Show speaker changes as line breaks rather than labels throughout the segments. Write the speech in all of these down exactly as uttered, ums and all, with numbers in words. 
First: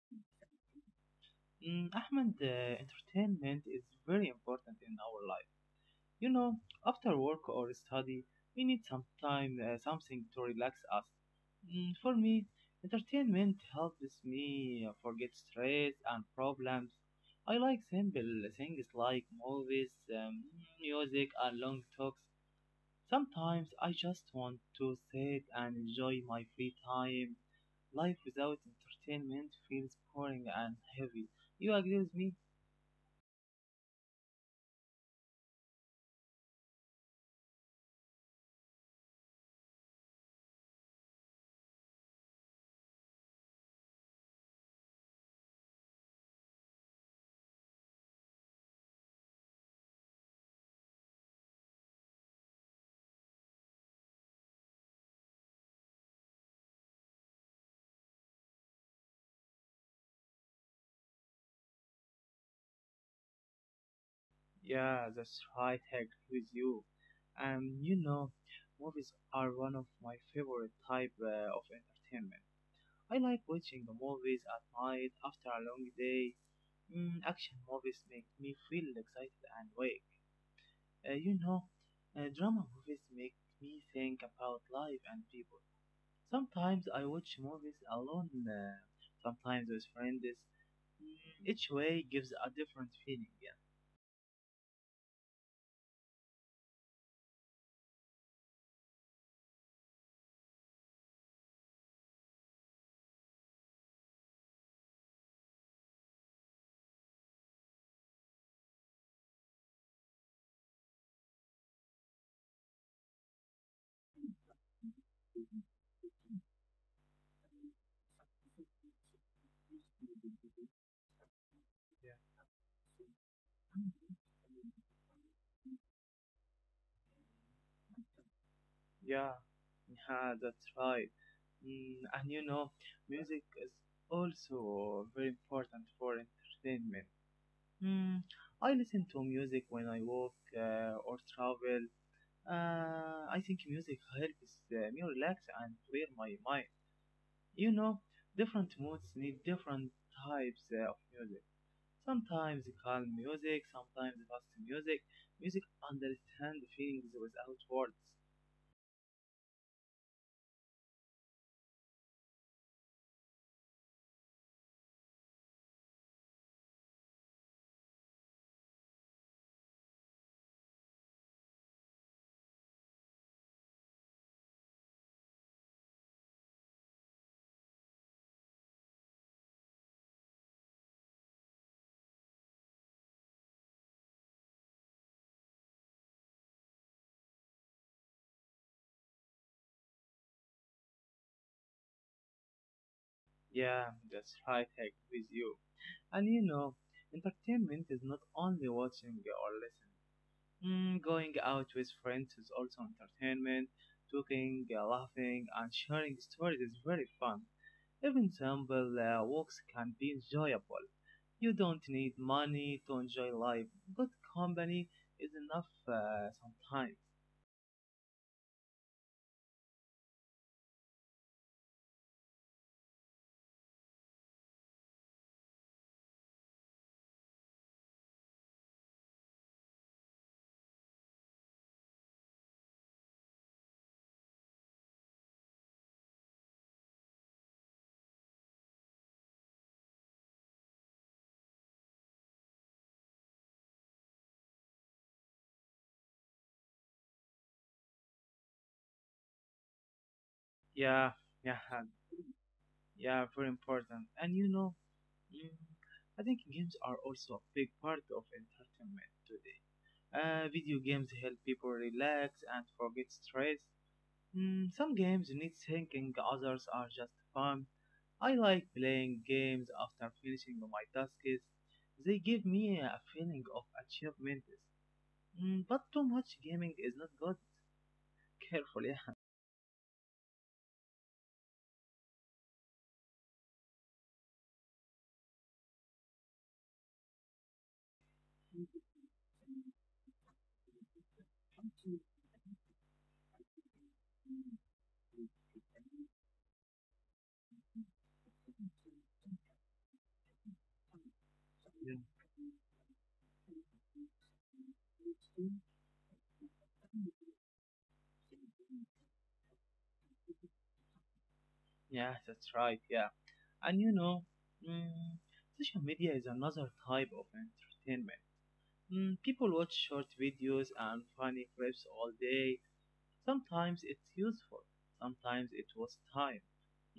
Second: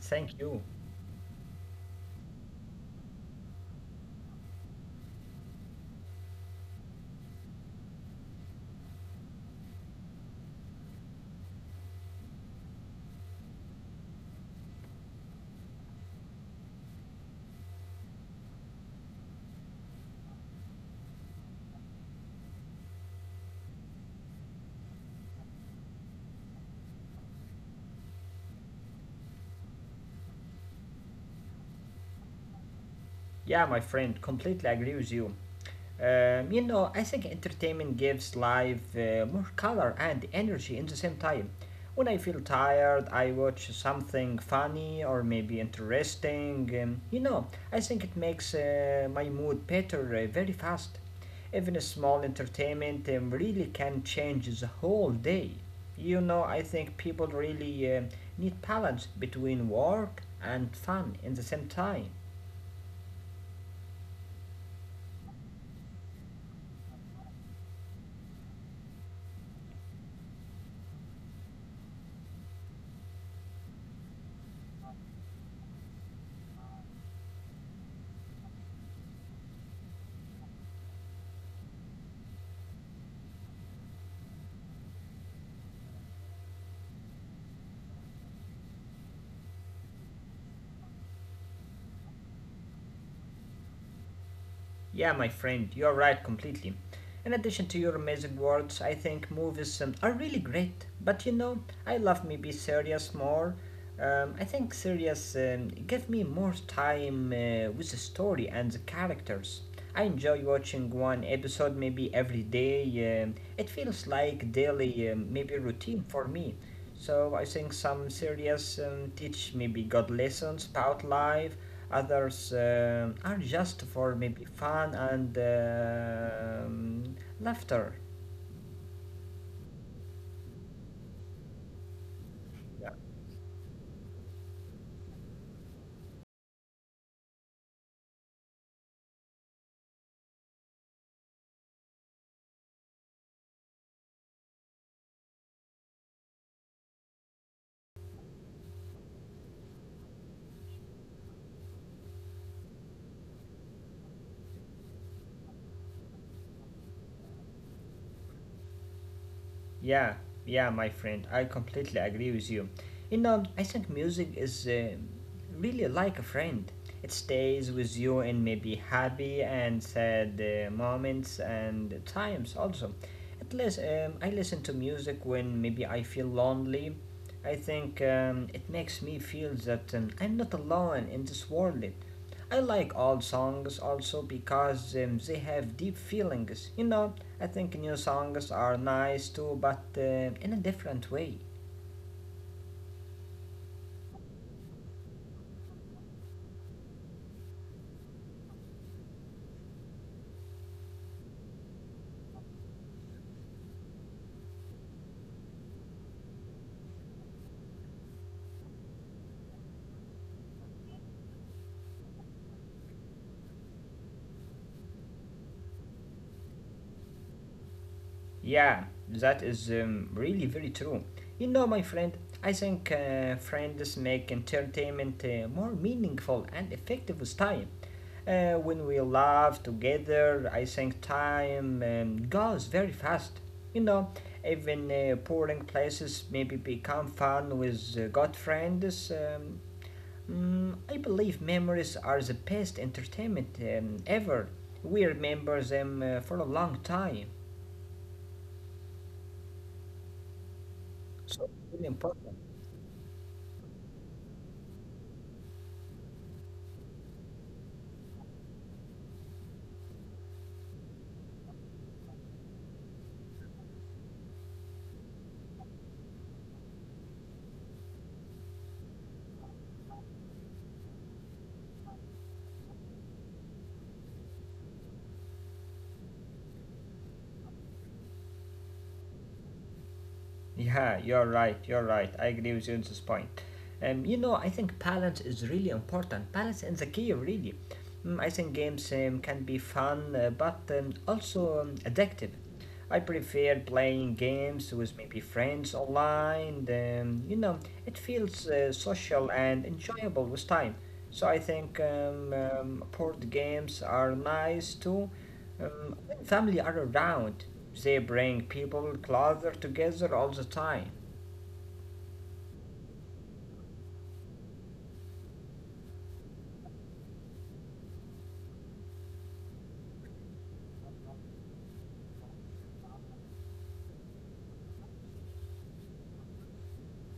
thank you.
Mm, Ahmed, uh, Entertainment is very important in our life. You know, after work or study, we need some time, uh, something to relax us. Mm, for me, entertainment helps me forget stress and problems. I like simple things like movies, um, music, and long talks. Sometimes I just want to sit and enjoy my free time. Life without entertainment feels boring and heavy. You agree with me?
Yeah, my friend, completely agree with you. Um, you know, I think entertainment gives life uh, more color and energy in the same time. When I feel tired, I watch something funny or maybe interesting. Um, you know, I think it makes uh, my mood better uh, very fast. Even a small entertainment um, really can change the whole day. You know, I think people really um need balance between work and fun in the same time.
Yeah, that's right, I agree with you. Um, you know, Movies are one of my favorite type uh, of entertainment. I like watching the movies at night after a long day. Mm, action movies make me feel excited and awake. Uh, you know, uh, Drama movies make me think about life and people. Sometimes I watch movies alone, uh, sometimes with friends. Mm. Each way gives a different feeling. Yeah.
Yeah, my friend, you're right completely. In addition to your amazing words, I think movies um, are really great. But you know, I love maybe serious more. Um, I think serious um, give me more time uh, with the story and the characters. I enjoy watching one episode maybe every day. Um, it feels like daily um, maybe routine for me. So I think some serious um, teach maybe God lessons about life.
Yeah.
Others um, are just for maybe fun and um, laughter.
Yeah, yeah, that's right. Mm, and you know,
Yeah.
music is also very important for entertainment. Mm, I listen to music when I walk uh, or travel. Uh, I think music helps uh, me relax and clear my mind. You know, different moods need different types uh, of music. Sometimes calm music, sometimes fast music. Music understands feelings without words.
Yeah, yeah, my friend, I completely agree with you. You know, I think music is uh, really like a friend. It stays with you in maybe happy and sad uh, moments and times also. At least um, I listen to music when maybe I feel lonely. I think um, it makes me feel that um, I'm not alone in this world. I like all songs also because um, they have deep feelings. You know, I think new songs are nice too, but uh, in a different way.
Yeah, that's right, I agree with you. And you know, entertainment is not only watching or listening. Mm, going out with friends is also entertainment. Talking, uh, laughing, and sharing stories is very fun. Even simple uh, walks can be enjoyable. You don't need money to enjoy life. Good company is enough uh, sometimes.
Yeah, that is um, really very true. You know, my friend, I think uh, friends make entertainment uh, more meaningful and effective with time. Uh, when we laugh together, I think time um, goes very fast. You know, even uh, boring places maybe become fun with uh, good friends. Um, Mm, I believe memories are the best entertainment um, ever. We remember them uh, for a long time.
Yeah,
So,
yeah,
it's really important.
yeah, very important. And you know, mm, I think games are also a big part of entertainment today. Uh, video games help people relax and forget stress. Mm, some games need thinking, others are just fun. I like playing games after finishing my tasks. They give me a feeling of achievement. Mm, but too much gaming is not good. Carefully.
Yeah, you're right. You're right. I agree with you on this point. Um, you know, I think balance is really important. Balance is the key, really. Mm, I think
Yeah.
games um, can be fun, uh, but um, also um, addictive. I prefer playing games with maybe friends online. Um, you know, it feels uh, social and enjoyable with time. So I think
Yeah,
um, um, board games are nice too. Um, when family are around, they bring people closer together all the time.
yeah, that's right, yeah. And you know, mm, Social media is another type of entertainment. Mm, people watch short videos and funny clips all day. Sometimes it's useful, sometimes it was time.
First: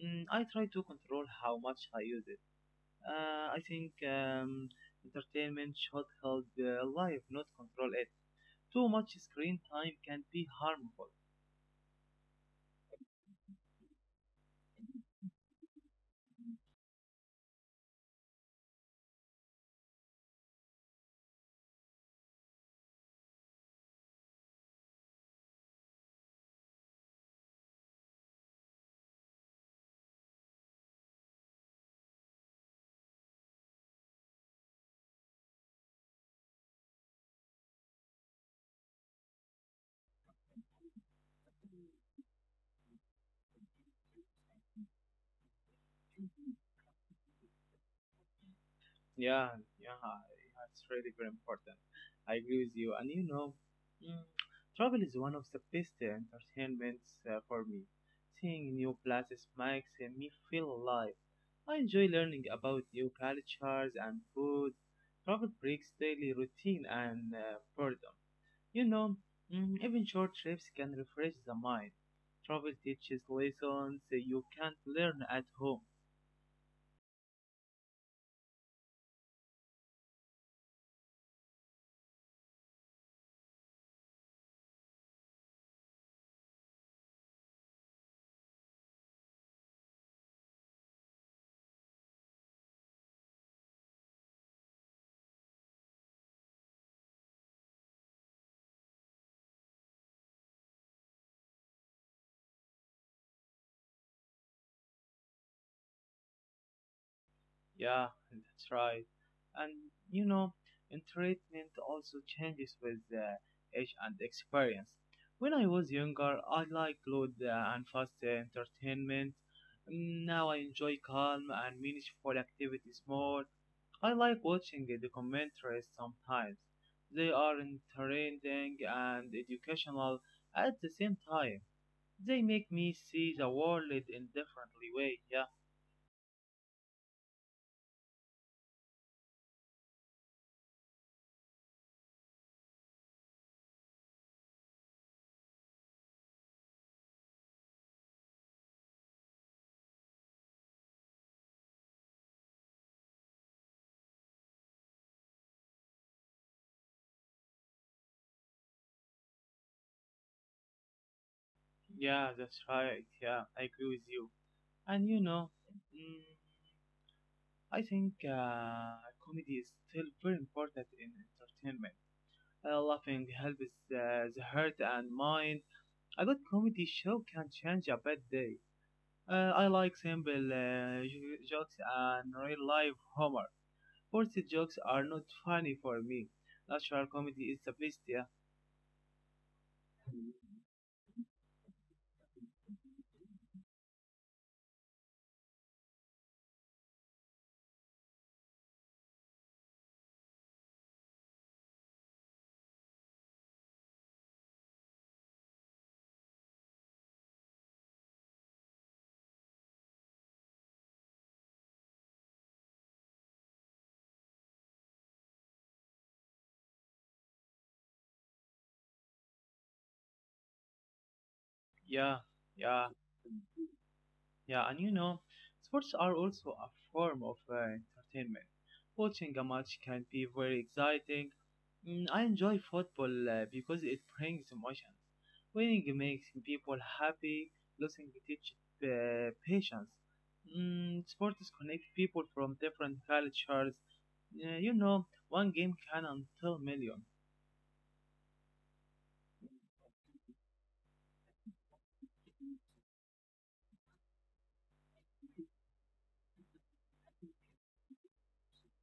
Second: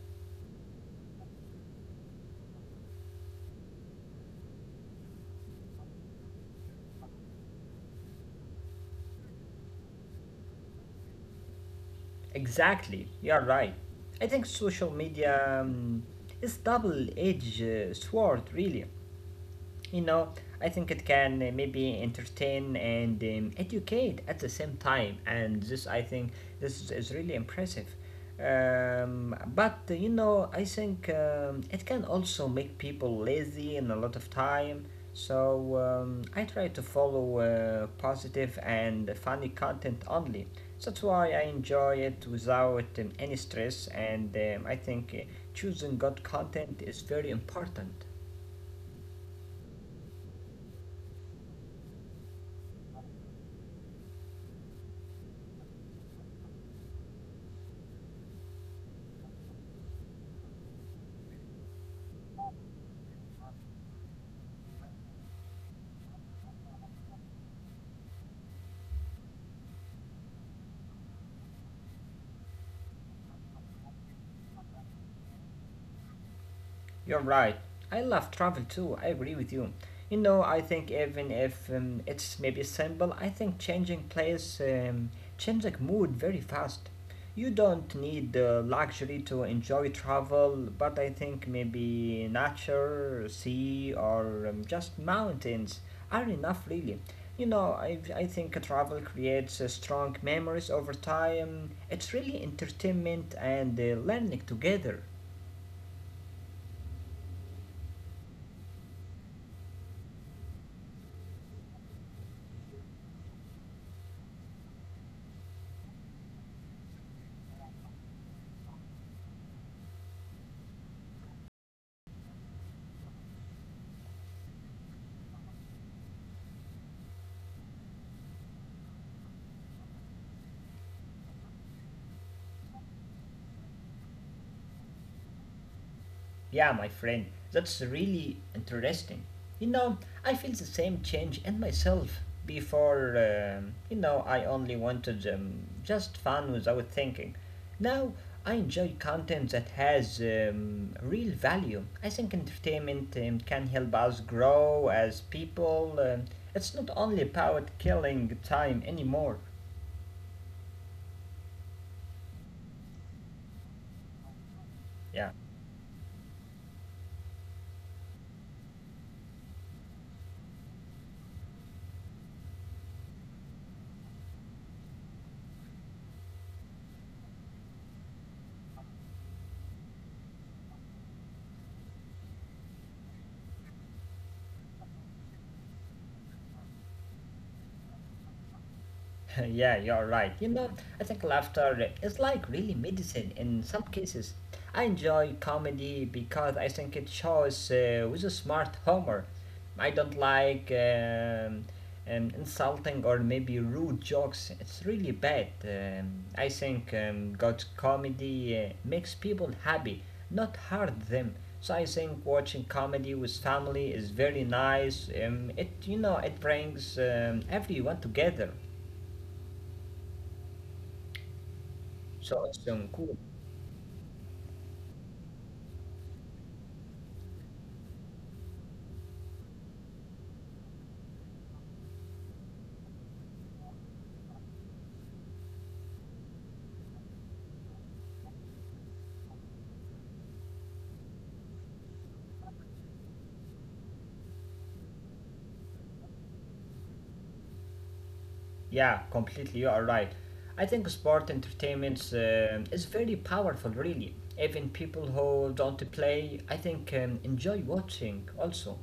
Mm, I try to control how much I use it. Uh, I think um, entertainment should help uh, life, not control it. Too much screen time can be harmful.
Exactly, you're right. I think social media um, is double-edged uh, sword, really. You know, I think it can uh, maybe entertain and um, educate at the same time, and this I think this is- is really impressive. Um, but uh, you know, I think um, it can also make people lazy in a lot of time. So um, I try to follow uh, positive and funny content only. That's why I enjoy it without um, any stress, and um, I think uh, choosing good content is very important.
Yeah, yeah, yeah, it's really very important. I agree with you. And you know, mm, Travel is one of the best uh, entertainments uh, for me. Seeing new places makes uh, me feel alive. I enjoy learning about new cultures and food. Travel breaks daily routine and uh, boredom. You know, mm, Even short trips can refresh the mind. Travel teaches lessons uh, you can't learn at home.
You're right. I love travel too. I agree with you. You know, I think even if um, it's maybe simple, I think changing place um, changes mood very fast. You don't need the luxury to enjoy travel, but I think maybe nature, sea, or um, just mountains are enough really. You know, I, I think travel creates uh, strong memories over time. It's really entertainment and uh, learning together.
Yeah, that's right. And you know, and treatment also changes with uh, age and experience. When I was younger, I liked loud uh, and fast uh, entertainment. Mm, Now I enjoy calm and meaningful activities more. I like watching the documentaries sometimes. They are entertaining and educational at the same time. They make me see the world in differently way. Yeah.
Yeah, my friend, that's really interesting. You know, I feel the same change in myself. Before, um, you know, I only wanted um, just fun without thinking. Now, I enjoy content that has um, real value. I think entertainment um, can help us grow as people. Um, it's not only about killing time anymore.
Yeah, that's right. Yeah, I agree with you. And you
Yeah.
know, mm, I think uh, comedy is still very important in entertainment. Uh, laughing helps uh, the heart and mind. A good comedy show can change a bad day. Uh, I like simple uh, jo- jokes and real life humor. Forced jokes are not funny for me. Natural comedy is the best. Yeah.
Yeah, you're
Mm,
right. You know, I think laughter is like really medicine in some cases. I enjoy comedy because I think it shows uh, with a smart humor. I don't like um, um, insulting or maybe rude jokes. It's really bad. Um, I think um, good comedy uh, makes people happy, not hurt them. So I think watching comedy with family is very nice. Um, it you know it brings um, everyone together.
yeah,
So
yeah.
awesome, cool.
Yeah, and you know, sports are also a form of uh, entertainment. Watching a match can be very exciting. Mm, I enjoy football uh, because it brings emotions. Winning makes people happy, losing teaches uh, patience. Mm, sports connect people from different cultures. Uh, you know, one game can until million.
Yeah, completely. You are right. I think sport entertainment um is very powerful, really. Even people who don't play, I think, um, enjoy watching also.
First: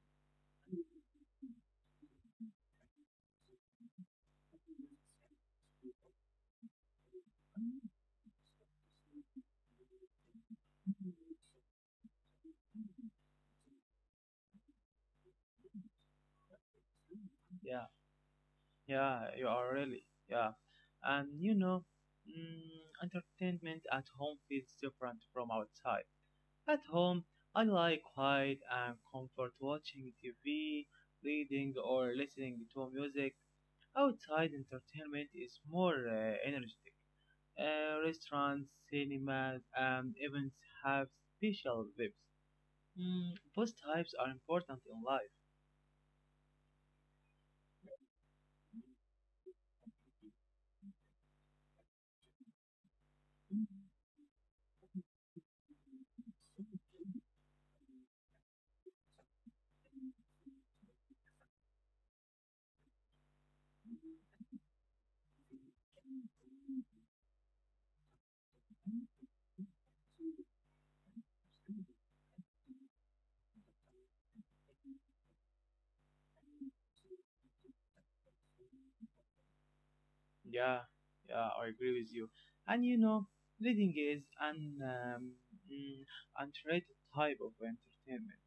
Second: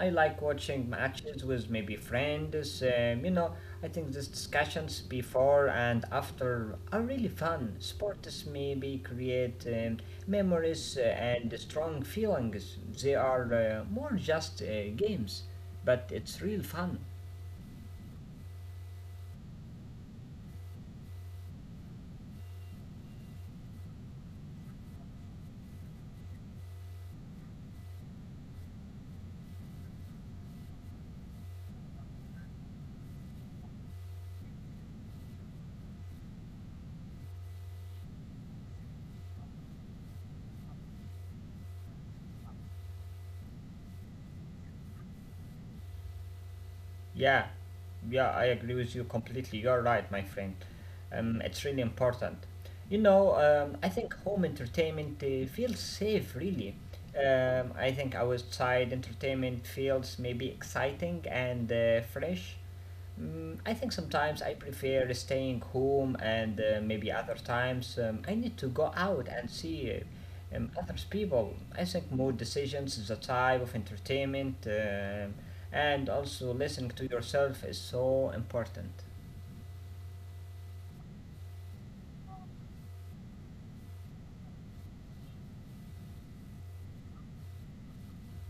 I like watching matches with maybe friends. Um, you know, I think these discussions before and after are really fun. Sports maybe create um, memories uh, and strong feelings. They are uh, more just uh, games, but it's real fun.
Yeah. Yeah, you are really. Yeah. And you know, mm, Entertainment at home feels different from outside. At home, I like quiet and comfort watching T V, reading, or listening to music. Outside, entertainment is more uh, energetic. Uh, restaurants, cinemas, and events have special vibes. Mm, both types are important in life.
Yeah, yeah, I agree with you completely. You're right, my friend. Um, it's really important. You know, um, I think home entertainment uh, feels safe, really. Um, I think outside entertainment feels maybe exciting and uh, fresh. Mm, I think sometimes I prefer staying home, and uh, maybe other times um, I need to go out and see uh, um, other people. I think more decisions is a type of entertainment, um and also listening to yourself is so important.
Yeah, yeah, I agree with you. And you know, reading is an um, mm, underrated type of entertainment.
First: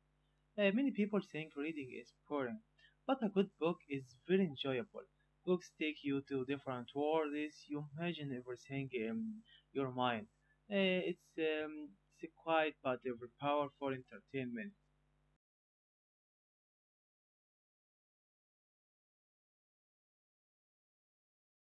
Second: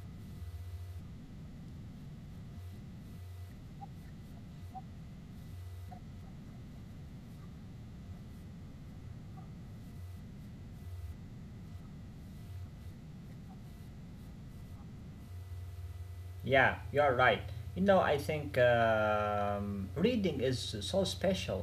Uh, many people think reading is boring, but a good book is very enjoyable. Books take you to different worlds. You imagine everything in your mind. Uh, it's um, it's a quiet but ever powerful entertainment.
Yeah, you're right. You know, I think um, reading is so special.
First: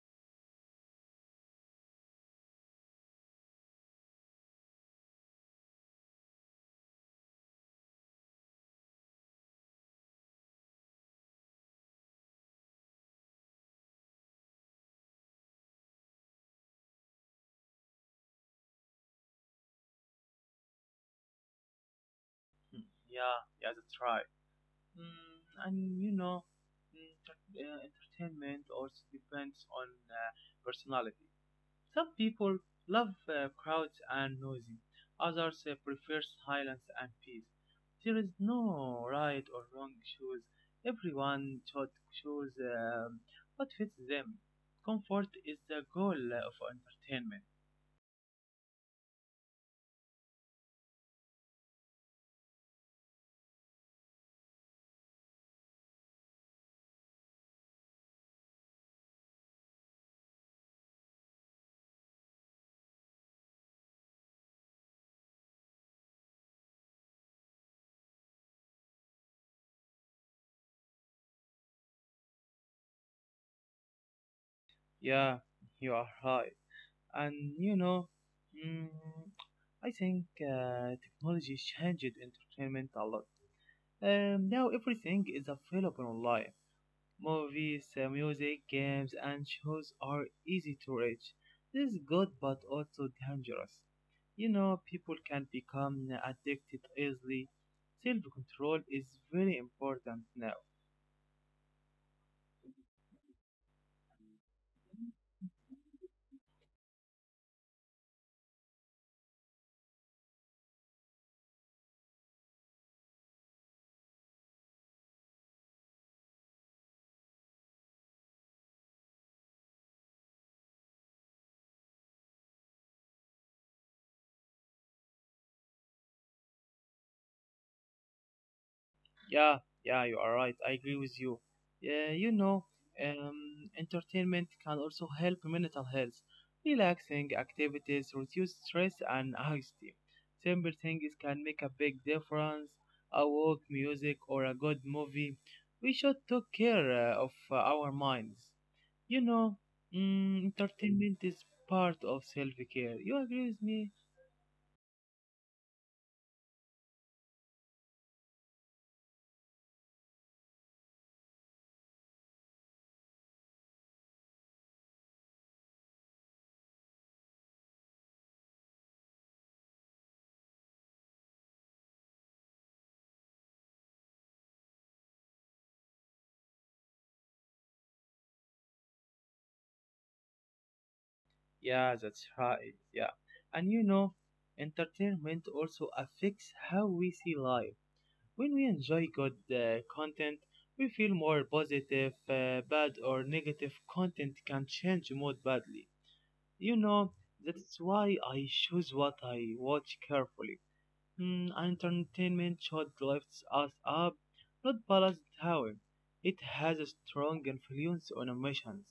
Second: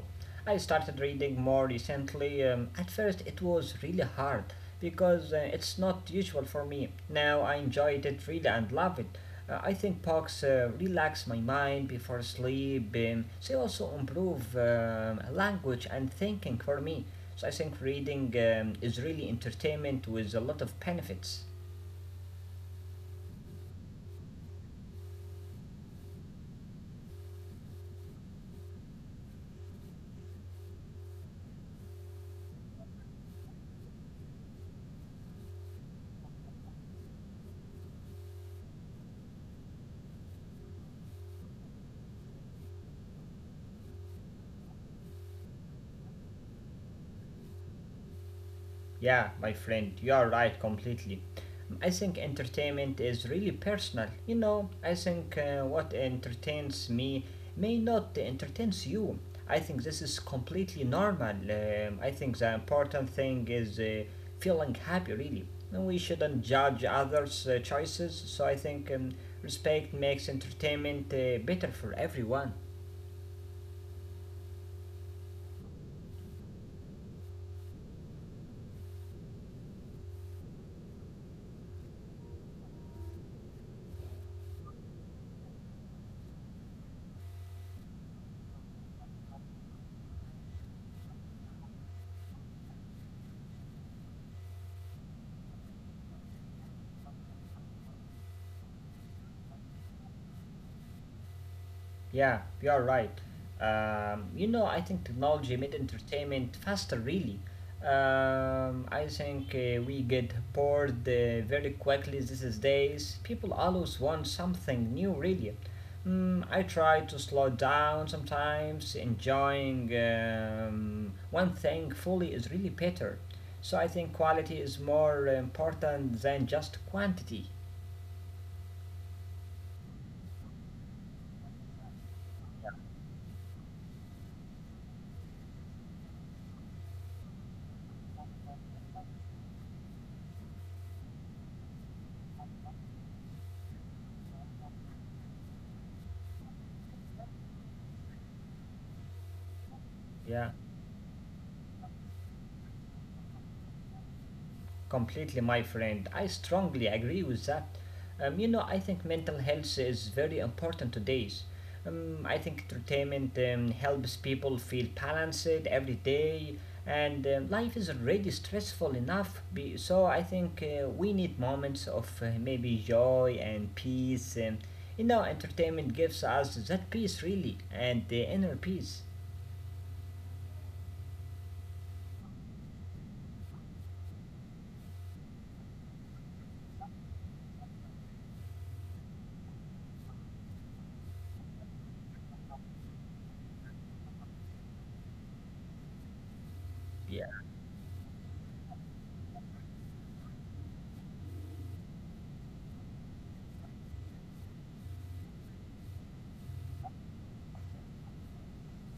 I started reading more recently. Um, at first, it was really hard because uh, it's not usual for me. Now I enjoy it really and love it. Uh, I think books uh, relax my mind before sleep. Um, they also improve um, language and thinking for me. So I think reading um, is really entertainment with a lot of benefits.
Hmm. Yeah, yeah, that's right. Mm, and you know, mm, t- uh, Entertainment also depends on uh, personality. Some people love uh, crowds and noisy, others uh, prefer silence and peace. There is no right or wrong choice. Everyone should choose um, what fits them. Comfort is the goal of entertainment.
Yeah, my friend, you are right completely. I think entertainment is really personal. You know, I think uh, what entertains me may not entertains you. I think this is completely normal. Um, I think the important thing is uh, feeling happy, really. And we shouldn't judge others' uh, choices, so I think um, respect makes entertainment uh, better for everyone.
Yeah, you are right. and you know, mm, I think uh, technology changed entertainment a lot. Um, now everything is available online. Movies, uh, music, games, and shows are easy to reach. This is good but also dangerous. You know, people can become addicted easily. Self control is very important now.
Yeah, you are right. Um, you know, I think technology made entertainment faster, really. Um, I think uh, we get bored uh, very quickly these days. People always want something new, really. Mm, I try to slow down sometimes. Enjoying um, one thing fully is really better. So I think quality is more important than just quantity.
Yeah, yeah, you are right. I agree with you. Yeah, you know, um, entertainment can also help mental health. Relaxing activities reduce stress and anxiety. Simple things can make a big difference. A walk, music, or a good movie. We should take care uh, of uh, our minds. You know,
Yeah.
mm, Entertainment is part of self-care. You agree with me?
Completely, my friend. I strongly agree with that. Um, you know, I think mental health is very important today's. Um, I think entertainment um, helps people feel balanced every day, and um, life is already stressful enough. Be- so I think uh, we need moments of uh, maybe joy and peace. Um, you know, entertainment gives us that peace, really, and the inner peace.
Yeah, that's right. Yeah. And you know, entertainment also affects how we see life. When we enjoy good uh, content, we feel more positive. Uh, bad or negative content can change mood badly. You know,
Yeah.
that's why I choose what I watch carefully. Mm, entertainment should lift us up, not balance down. It has a strong influence on emotions.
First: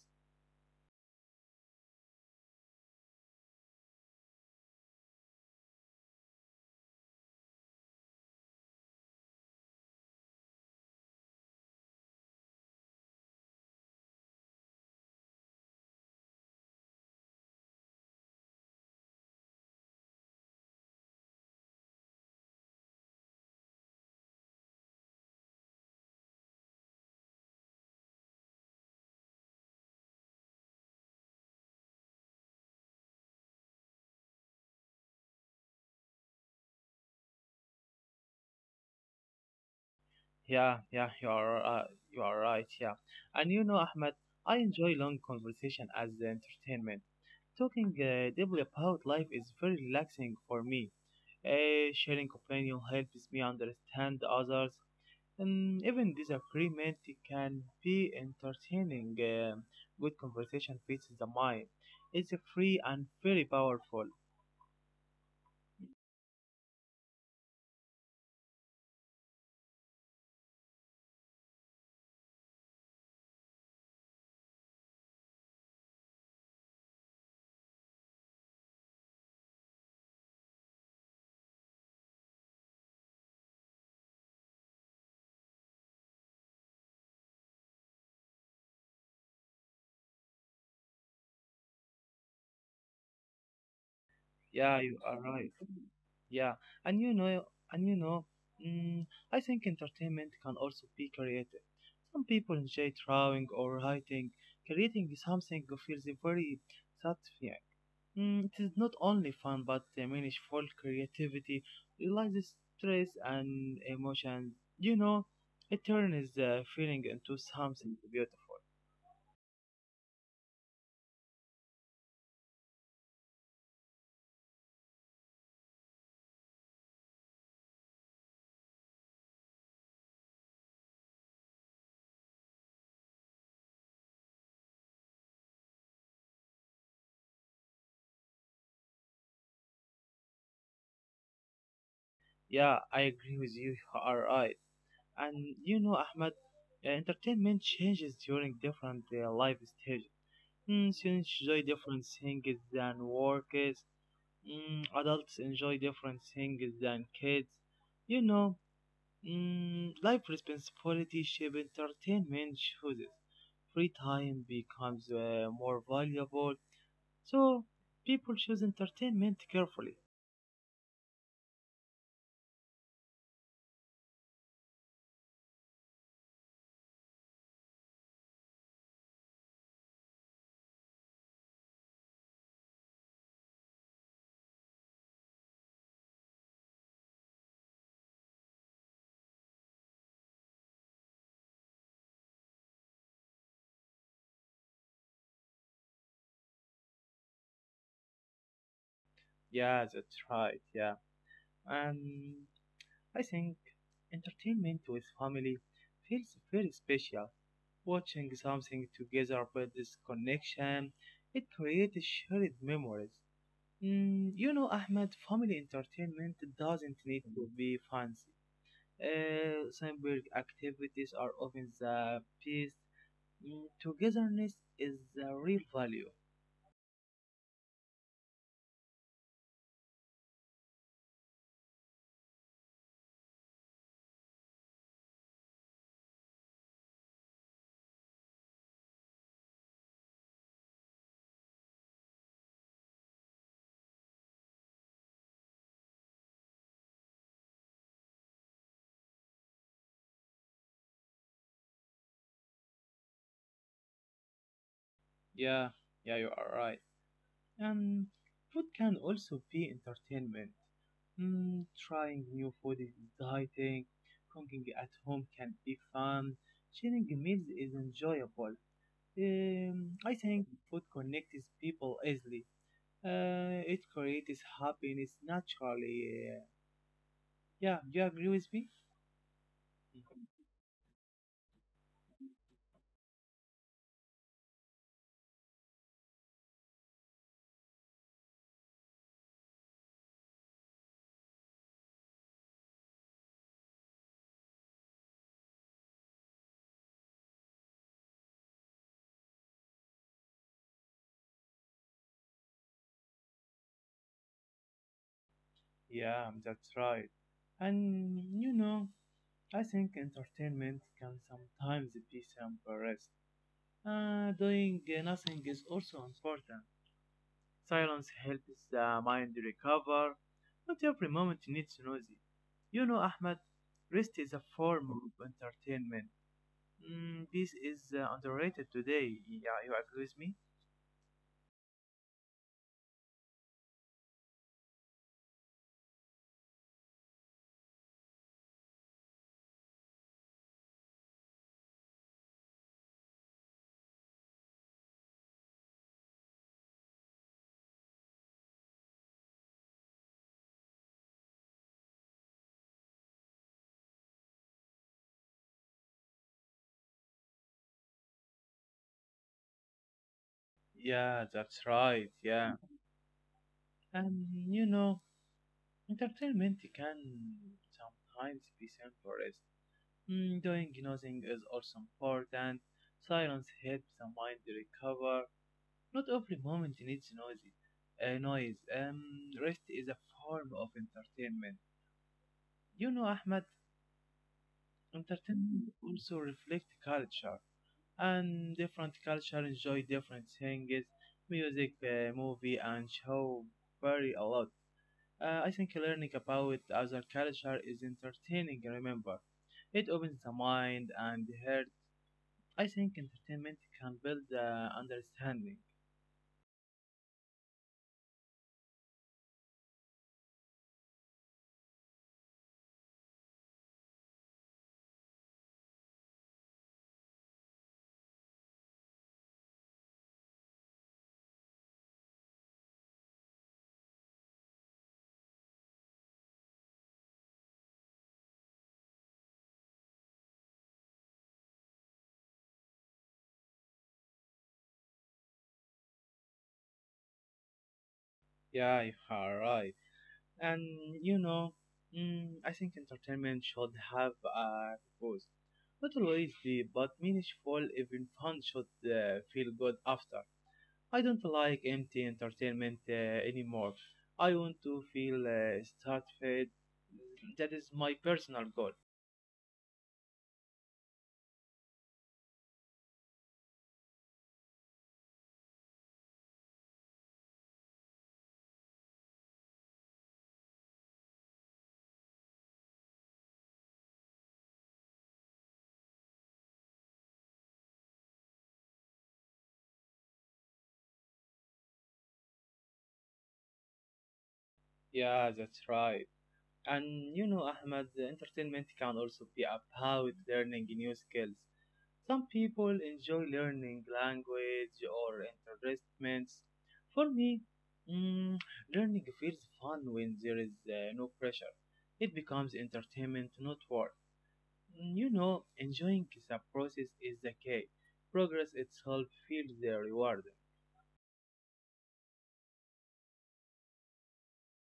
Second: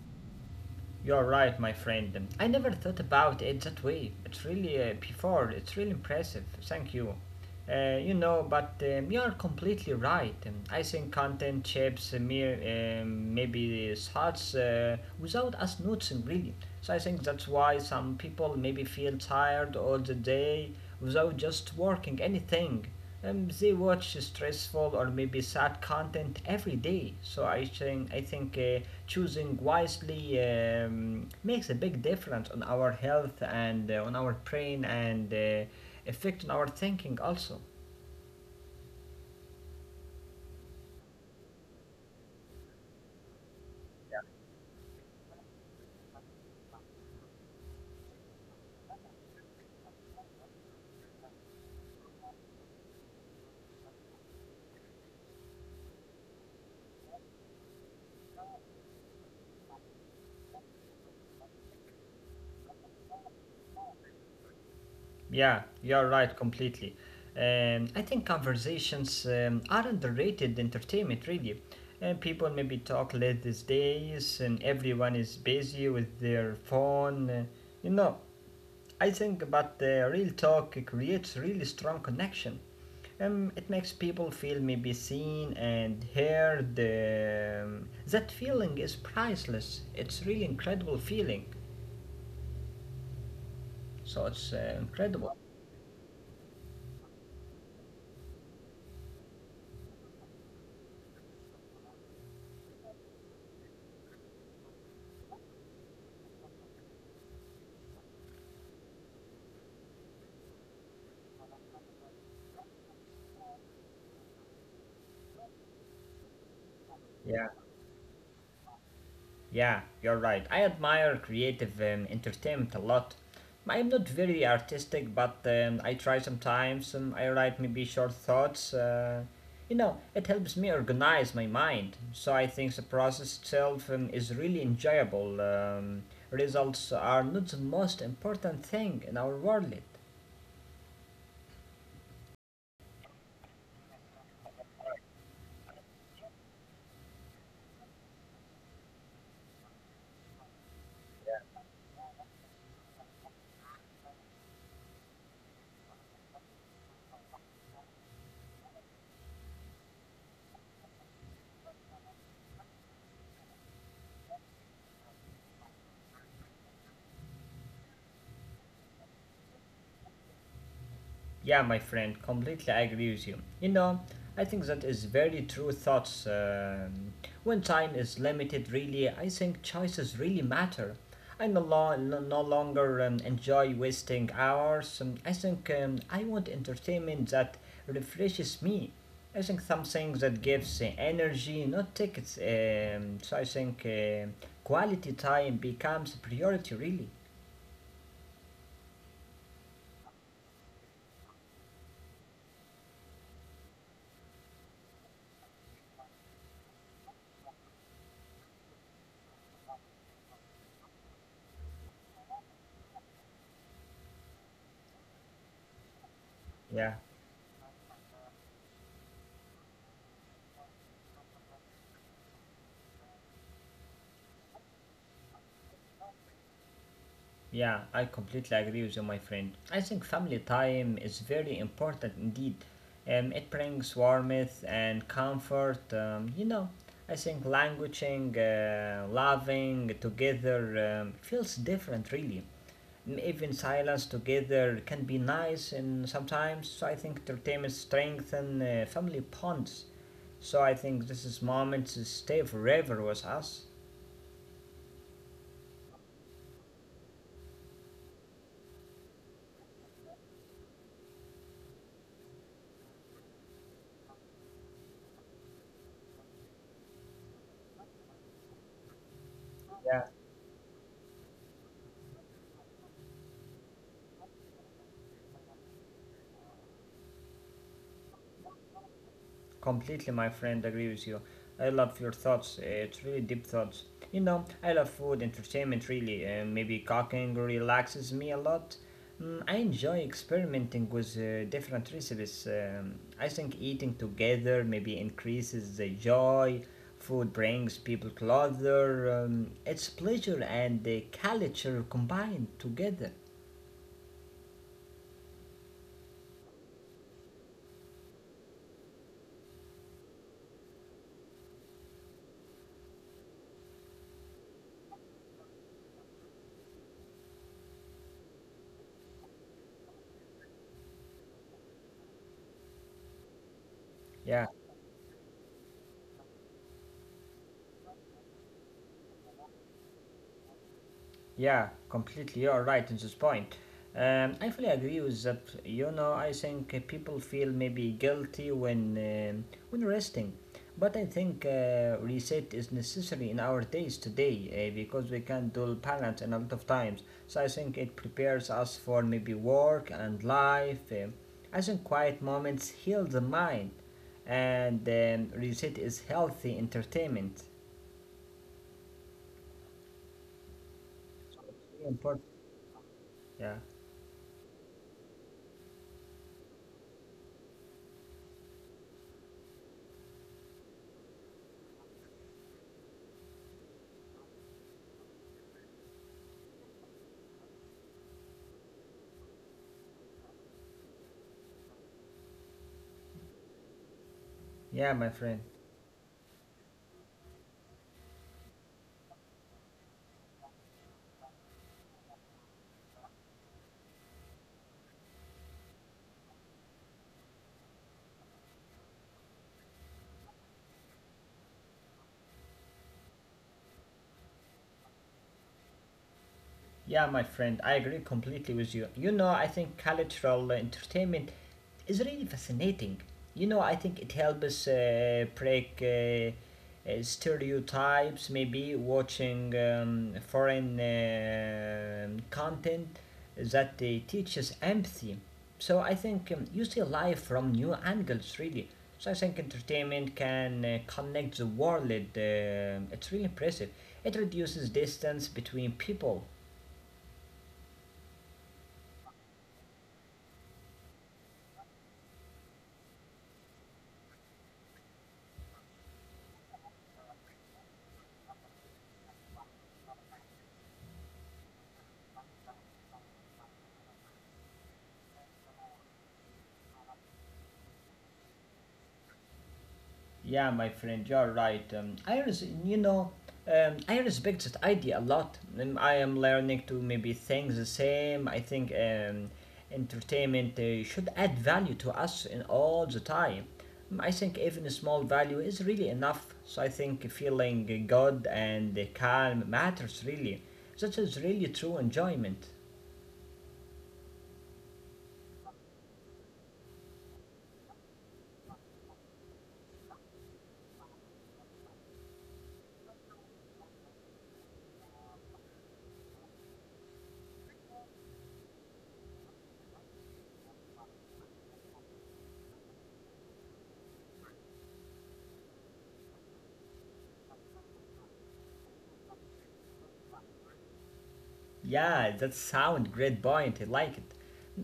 You're right, my friend. I never thought about it that way. It's really uh, before. It's really impressive. Thank you. Uh, you know, but um, you are completely right. Um, I think content shapes uh, mere, um, maybe thoughts uh, without us noticing really. So I think that's why some people maybe feel tired all the day without just working anything. Um, they watch stressful or maybe sad content every day. So I think I think uh, choosing wisely um, makes a big difference on our health and uh, on our brain and uh, effect on our thinking also.
Yeah, yeah, you are uh, you are right. Yeah, and you know, Ahmed, I enjoy long conversation as entertainment. Talking uh, deeply about life is very relaxing for me. Uh, sharing opinion helps me understand others, and even disagreement can be entertaining. Um good conversation feeds the mind. It's free and very powerful.
Yeah, you're right completely. Um, I think conversations um, are underrated entertainment, really. And people maybe talk late these days, and everyone is busy with their phone. uh, You know, I think, but the real talk creates really strong connection. Um, it makes people feel maybe seen and heard. Um, that feeling is priceless. It's really incredible feeling. So it's uh,
Yeah, you are
incredible.
right. Yeah, and you know, and you know, mm, I think entertainment can also be creative. Some people enjoy drawing or writing. Creating something feels very satisfying. Mm, it is not only fun but uh, meaningful creativity releases stress and emotions. You know, it turns the feeling into
Yeah.
something beautiful.
Yeah, you're right. I admire creative um, entertainment a lot. I am not very artistic, but um, I try sometimes. Um, I write maybe short thoughts. Uh, you know, it helps me organize my mind. So I think the process itself um, is really enjoyable. Um, results are not the most important thing in our world.
Yeah, I agree with you. You are right. And you know, Ahmed, uh, entertainment changes during different uh, life stages. Mm, students enjoy different things than workers. Mm, adults enjoy different things than kids. You know, mm, Life responsibility shape entertainment choices. Free time becomes uh, more valuable, so people choose entertainment carefully.
Yeah, my friend, completely I agree with you. You know, I think that is very true thoughts. Um when time is limited, really, I think choices really matter. I no, lo- no No longer um, enjoy wasting hours. Um, I think um, I want entertainment that refreshes me. I think something that gives uh, energy, not tickets. Um, so I think uh, quality time becomes priority, really.
Yeah, that's right. Yeah, and I think entertainment with family feels very special. Watching something together builds connection. It creates shared memories. Mm, you know, Ahmed, family entertainment
Yeah.
doesn't need to be fancy. Uh, simple activities are often the best. Mm, togetherness is the real value.
Yeah, I completely agree with you, my friend. I think family time is very important indeed. Um, it brings warmth and comfort. Um, you know, I think languishing, uh, loving together um, feels different, really. M- Even silence together can be nice, and sometimes so I think entertainment strengthen uh, family bonds. So I think this is moments to stay forever with us.
Yeah, yeah, you are right. Um, Food can also be entertainment. Mm, trying new food is exciting. Cooking at home can be fun. Sharing meals is enjoyable. Um, I think food connects people easily. Uh, it creates happiness naturally. Uh, yeah, you agree with me?
Completely, my friend, agree with you. I love your thoughts. uh, It's really deep thoughts. You know, I love food, entertainment, really. Uh, maybe cooking relaxes me a lot. Mm, I enjoy experimenting with uh, different recipes. Um, I think eating together maybe increases the joy. Food brings people closer. Um, it's pleasure and the culture combined together.
Yeah, that's right. And you know, I think entertainment can sometimes be simple. Uh, doing uh, nothing is also important. Silence helps the mind recover. Not every moment needs noisy. You know, Ahmed, rest is a
Yeah.
form of entertainment. Mm, this is uh, underrated today. Yeah, you agree with me?
Yeah, completely. You're right in this point. Um, I fully agree with that. You know, I think uh, people feel maybe guilty when um when resting, but I think uh, reset is necessary in our days today uh, because we can do balance in a lot of times. So I think it prepares us for maybe work and life. Um I think quiet moments heal the mind, and um, reset is healthy entertainment.
Yeah,
So it's
that's
very
right.
important.
Yeah.
Yeah,
And you know, entertainment can sometimes be simplest. Mm, doing nothing is also important. Silence helps the mind recover. Not every moment needs noisy, uh, noise. Um, rest is a form of entertainment. You know, Ahmed,
yeah, my friend.
entertainment also reflects culture, and different culture enjoy different things, music, uh, movie, and show vary a lot. Uh, I think learning about other culture is entertaining. Remember, it opens the mind and the heart. I think entertainment can build uh, understanding.
Yeah, my friend, I agree completely with you. You know, I think cultural entertainment is really fascinating. You know, I think it helps uh, break uh, uh, stereotypes, maybe watching um, foreign um content that uh, teaches empathy. So I think um, you see life from new angles, really. So I think entertainment can uh, connect the world. Um it's really impressive. It reduces distance between people.
Yeah, you are right. and you know, mm, I think entertainment should have a purpose. Not always deep, but meaningful. Even fun should uh, feel good after. I don't like empty entertainment uh, anymore. I want to feel uh, satisfied. That is my personal goal.
Yeah, my friend, you're right. Um, I res- you know, um, I respect that idea a lot. Um, I am learning to maybe think the same. I think um, entertainment uh, should add value to us in all the time. Um, I think even a small value is really enough. So I think feeling good and calm matters really. That is really true enjoyment.
Yeah, that's right. And you know, Ahmed, entertainment can also be about learning new skills. Some people enjoy learning language or entertainments. For me, mm, learning feels fun when there is uh, no pressure. It becomes entertainment, not work. Mm, You know, enjoying the process is the key. Progress itself feels the rewarding.
Yeah, that sound great point. I like it.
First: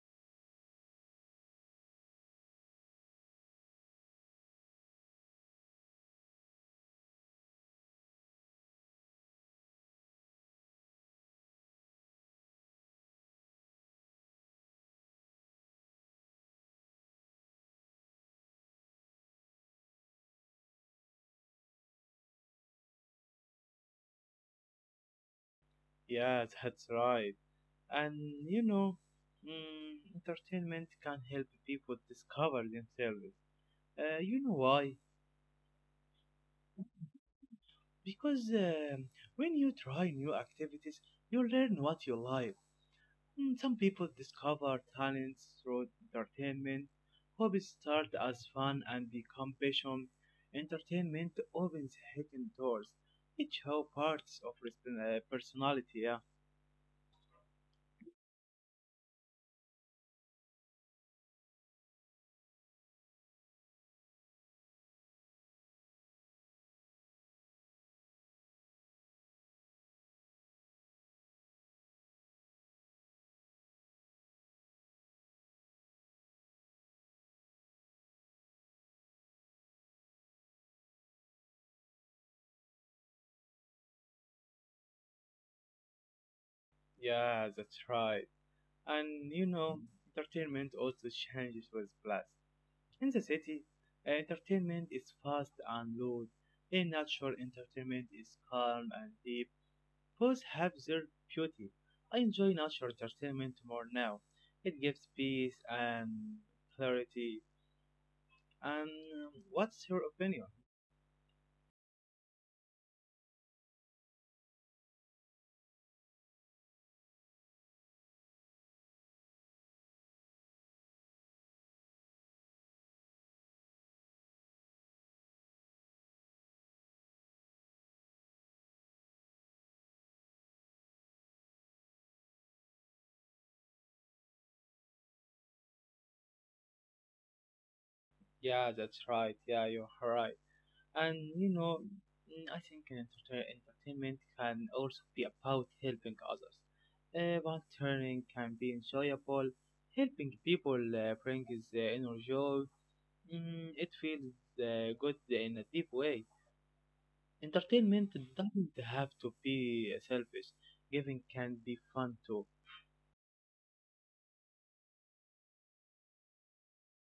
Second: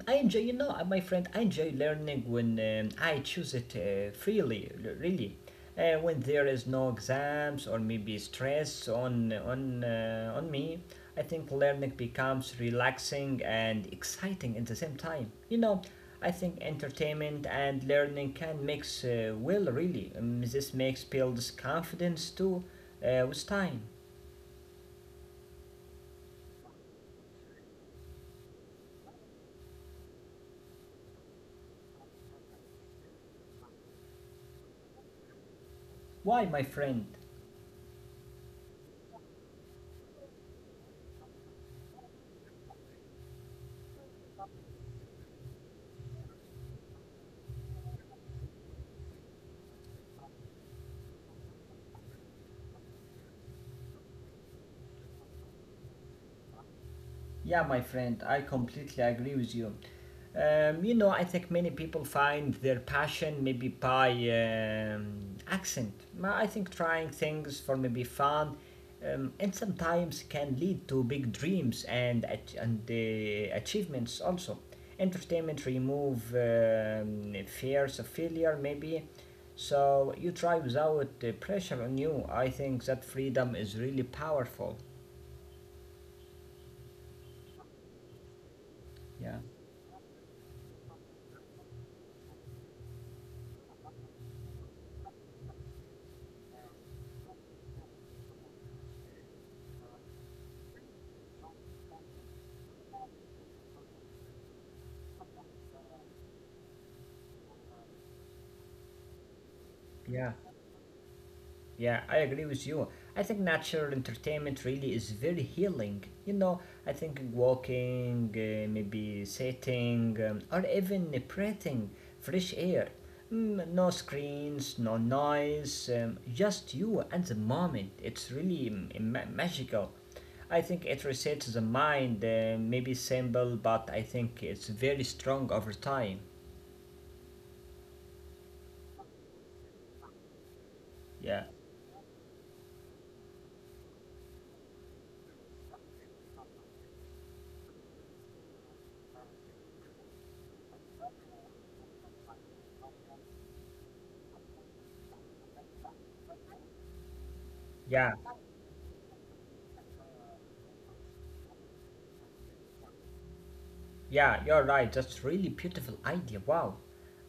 I enjoy, you know, My friend, I enjoy learning when um, I choose it uh, freely, l- really. Uh, when there is no exams or maybe stress on on uh, on me, I think learning becomes relaxing and exciting at the same time. You know, I think entertainment and learning can mix uh, well, really. Um, this makes builds confidence too uh, with time.
Yeah, that's right. And you know, mm, Entertainment can help people discover themselves. Uh, you know why?
Why, my friend?
Because um, when you try new activities, you learn what you like. Mm, Some people discover talents through entertainment. Hobbies start as fun and become passion. Entertainment opens hidden doors. It shows parts of person- uh, personality. Yeah,
Yeah, my friend, I completely agree with you. Um, you know, I think many people find their passion maybe by um, accent. Ma- I think trying things for maybe fun um, and sometimes can lead to big dreams and, ach- and uh, achievements also. Entertainment remove um, fears of failure maybe. So you try without uh, pressure on you. I think that freedom is really powerful.
yeah, that's right. And
Yeah,
you know, entertainment also changes with place. In the city, uh, entertainment is fast and loud. In nature, entertainment is calm and deep. Both have their beauty. I enjoy natural entertainment more now. It gives peace and clarity. And um, what's your
yeah.
opinion?
Yeah, I agree with you. I think natural entertainment really is very healing. You know, I think walking, uh, maybe sitting, um, or even breathing fresh air. Mm, no screens, no noise, um, just you and the moment. It's really mm, ma- magical. I think it resets the mind, uh, maybe simple, but I think it's very strong over time.
Yeah, that's right. Yeah, you're right. And
Yeah.
you know, mm, I think enter- entertainment can also be about helping others. Uh, volunteering can be enjoyable. Helping people uh, brings uh, inner joy. Mm, it feels uh, good in a deep way.
Yeah.
Entertainment doesn't have to be uh, selfish. Giving can be fun too.
Yeah, you're right. That's really beautiful idea. Wow.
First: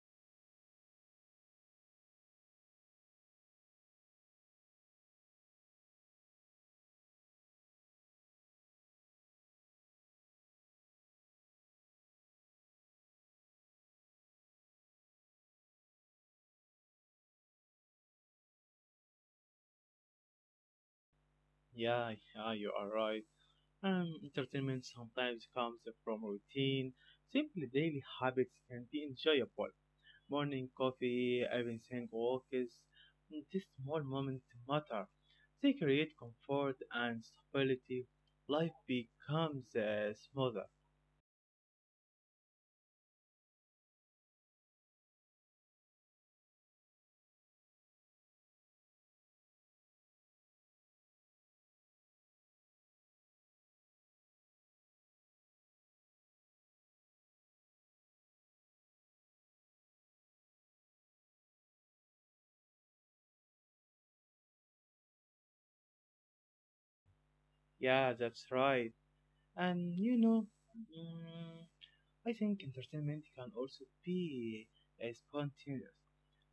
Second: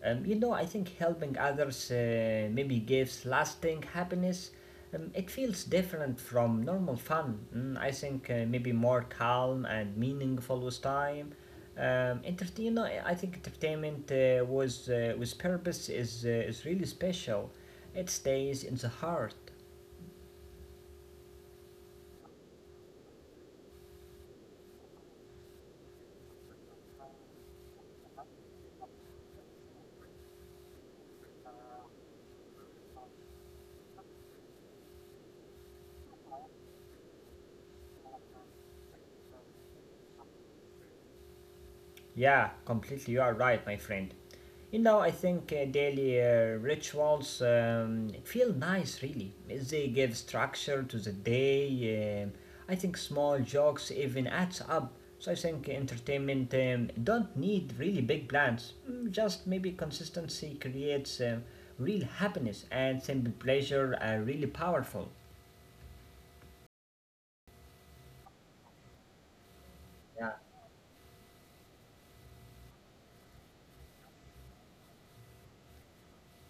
Um, you know, I think helping others uh, maybe gives lasting happiness. Um, it feels different from normal fun. Mm, I think uh, maybe more calm and meaningful with time. Um, entertain, you know, I think entertainment uh, was uh, with purpose is uh, is really special. It stays in the heart.
Yeah, yeah, you are right. Um, entertainment sometimes comes from routine. Simply daily habits can be enjoyable. Morning coffee, evening walks. These small moments matter. They create comfort and stability. Life becomes uh, smoother.
Yeah, completely. You are right, my friend. You know, I think uh, daily uh, rituals um, feel nice, really. They give structure to the day. um I think small jokes even adds up. So I think entertainment um, don't need really big plans. Mm, just maybe consistency creates um, real happiness and simple pleasure are really powerful.
Yeah, that's right. And you
Yeah.
know, mm, I think entertainment can also be uh, spontaneous.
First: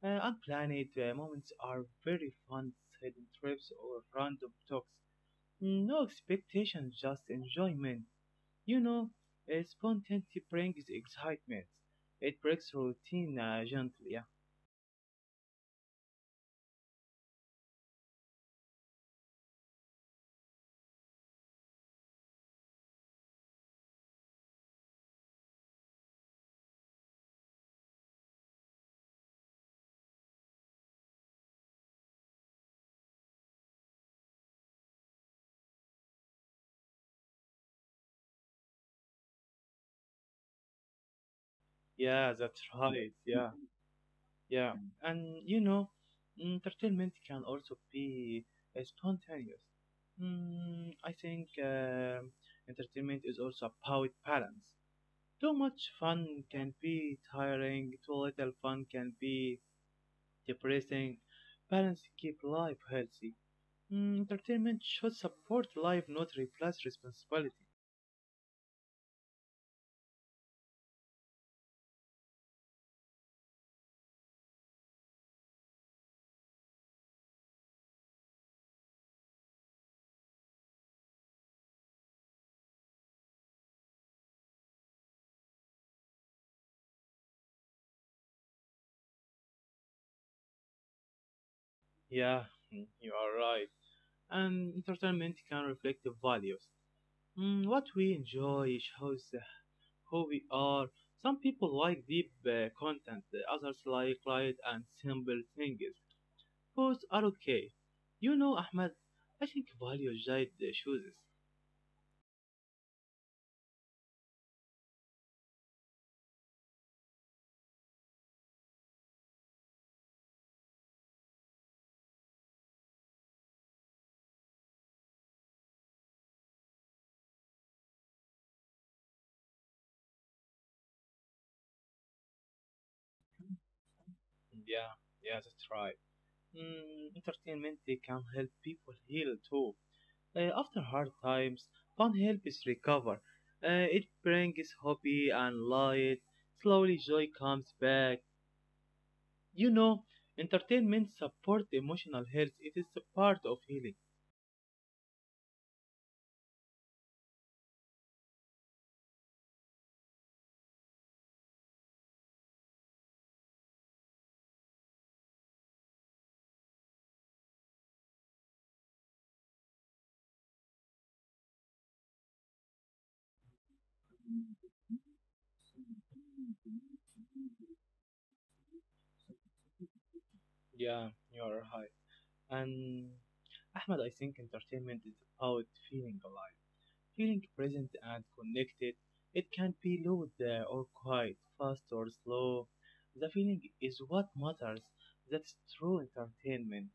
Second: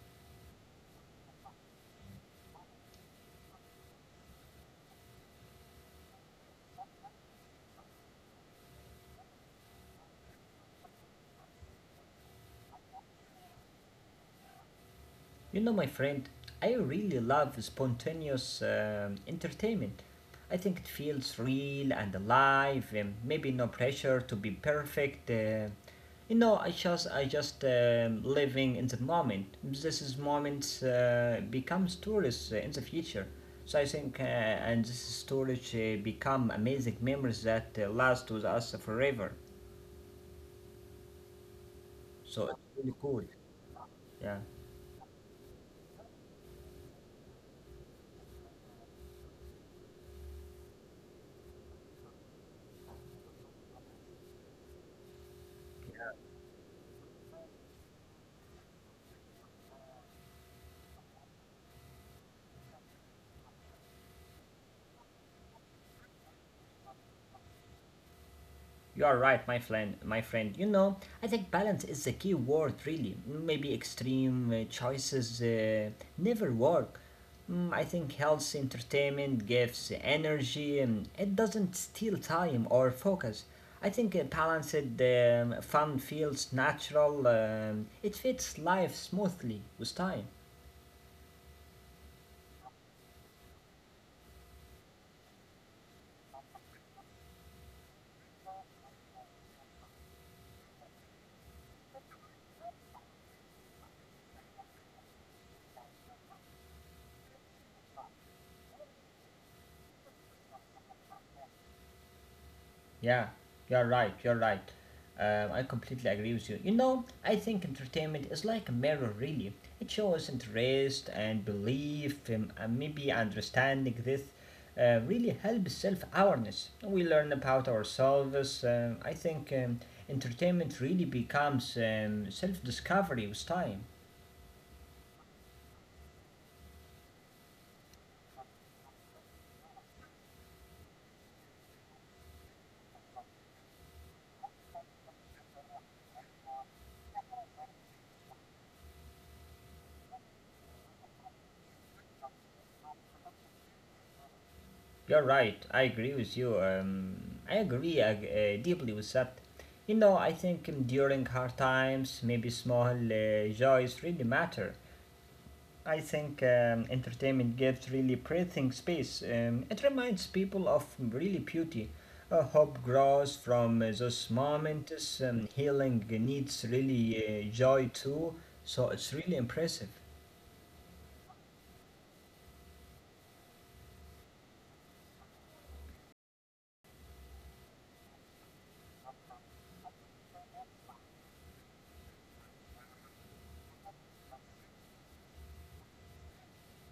Uh, unplanned uh, moments are very fun, sudden trips or random talks. Mm, No expectations, just enjoyment. You know, uh, spontaneity brings excitement. It breaks routine uh, gently. Yeah,
You know, my friend, I really love spontaneous um, entertainment. I think it feels real and alive, and maybe no pressure to be perfect. Uh, you know, I just, I just um living in the moment. This is moments uh, becomes stories uh, in the future. So I think, uh, and this storage uh, become amazing memories that uh, last with us forever.
yeah,
So it's
that's
really
right.
cool.
Yeah.
Yeah.
Yeah, and you know, entertainment can also be uh, spontaneous. Mm, I think um entertainment is also about balance. Too much fun can be tiring, too little fun can be depressing. Balance keep life healthy. Mm, entertainment should support life, not replace responsibility.
You are right, my friend. My friend, you know, I think balance is the key word, really. Maybe extreme uh, choices uh, never work. Mm, I think health entertainment gives energy. Um, it doesn't steal time or focus. I think uh, balanced um, fun feels natural. Um, it fits life smoothly with time.
Yeah, mm, you are right. And entertainment can reflect the values. Mm, what we enjoy shows who we are. Some people like deep uh, content, the others like light and simple things. Both are okay. You know, Ahmed, I think value guide the choices.
Yeah, you're right, you're right. Um, I completely agree with you. You know, I think entertainment is like a mirror, really. It shows interest and belief, um, and maybe understanding this uh, really helps self awareness. We learn about ourselves. Um, I think um, Entertainment really becomes um, self discovery with time.
Yeah, yeah, that's right. Mm, entertainment can help people heal too. Uh, after hard times, fun helps recover. Uh, it brings hobby and light. Slowly joy comes back. You know, entertainment supports emotional health. It is a part of healing.
You're right. I agree with you. Um, I agree uh, uh, deeply with that. You know, I think um, during hard times, maybe small uh, joys really matter. I think um, entertainment gives really breathing space. Um, it reminds people of really beauty. Uh, hope grows from uh, those moments. Um, healing needs really uh, joy too. So it's really impressive.
Yeah, you're right. And Ahmed, I think entertainment is about feeling alive, feeling present and connected. It can be loud uh, or quiet, fast or slow. The feeling is what matters. That's true entertainment.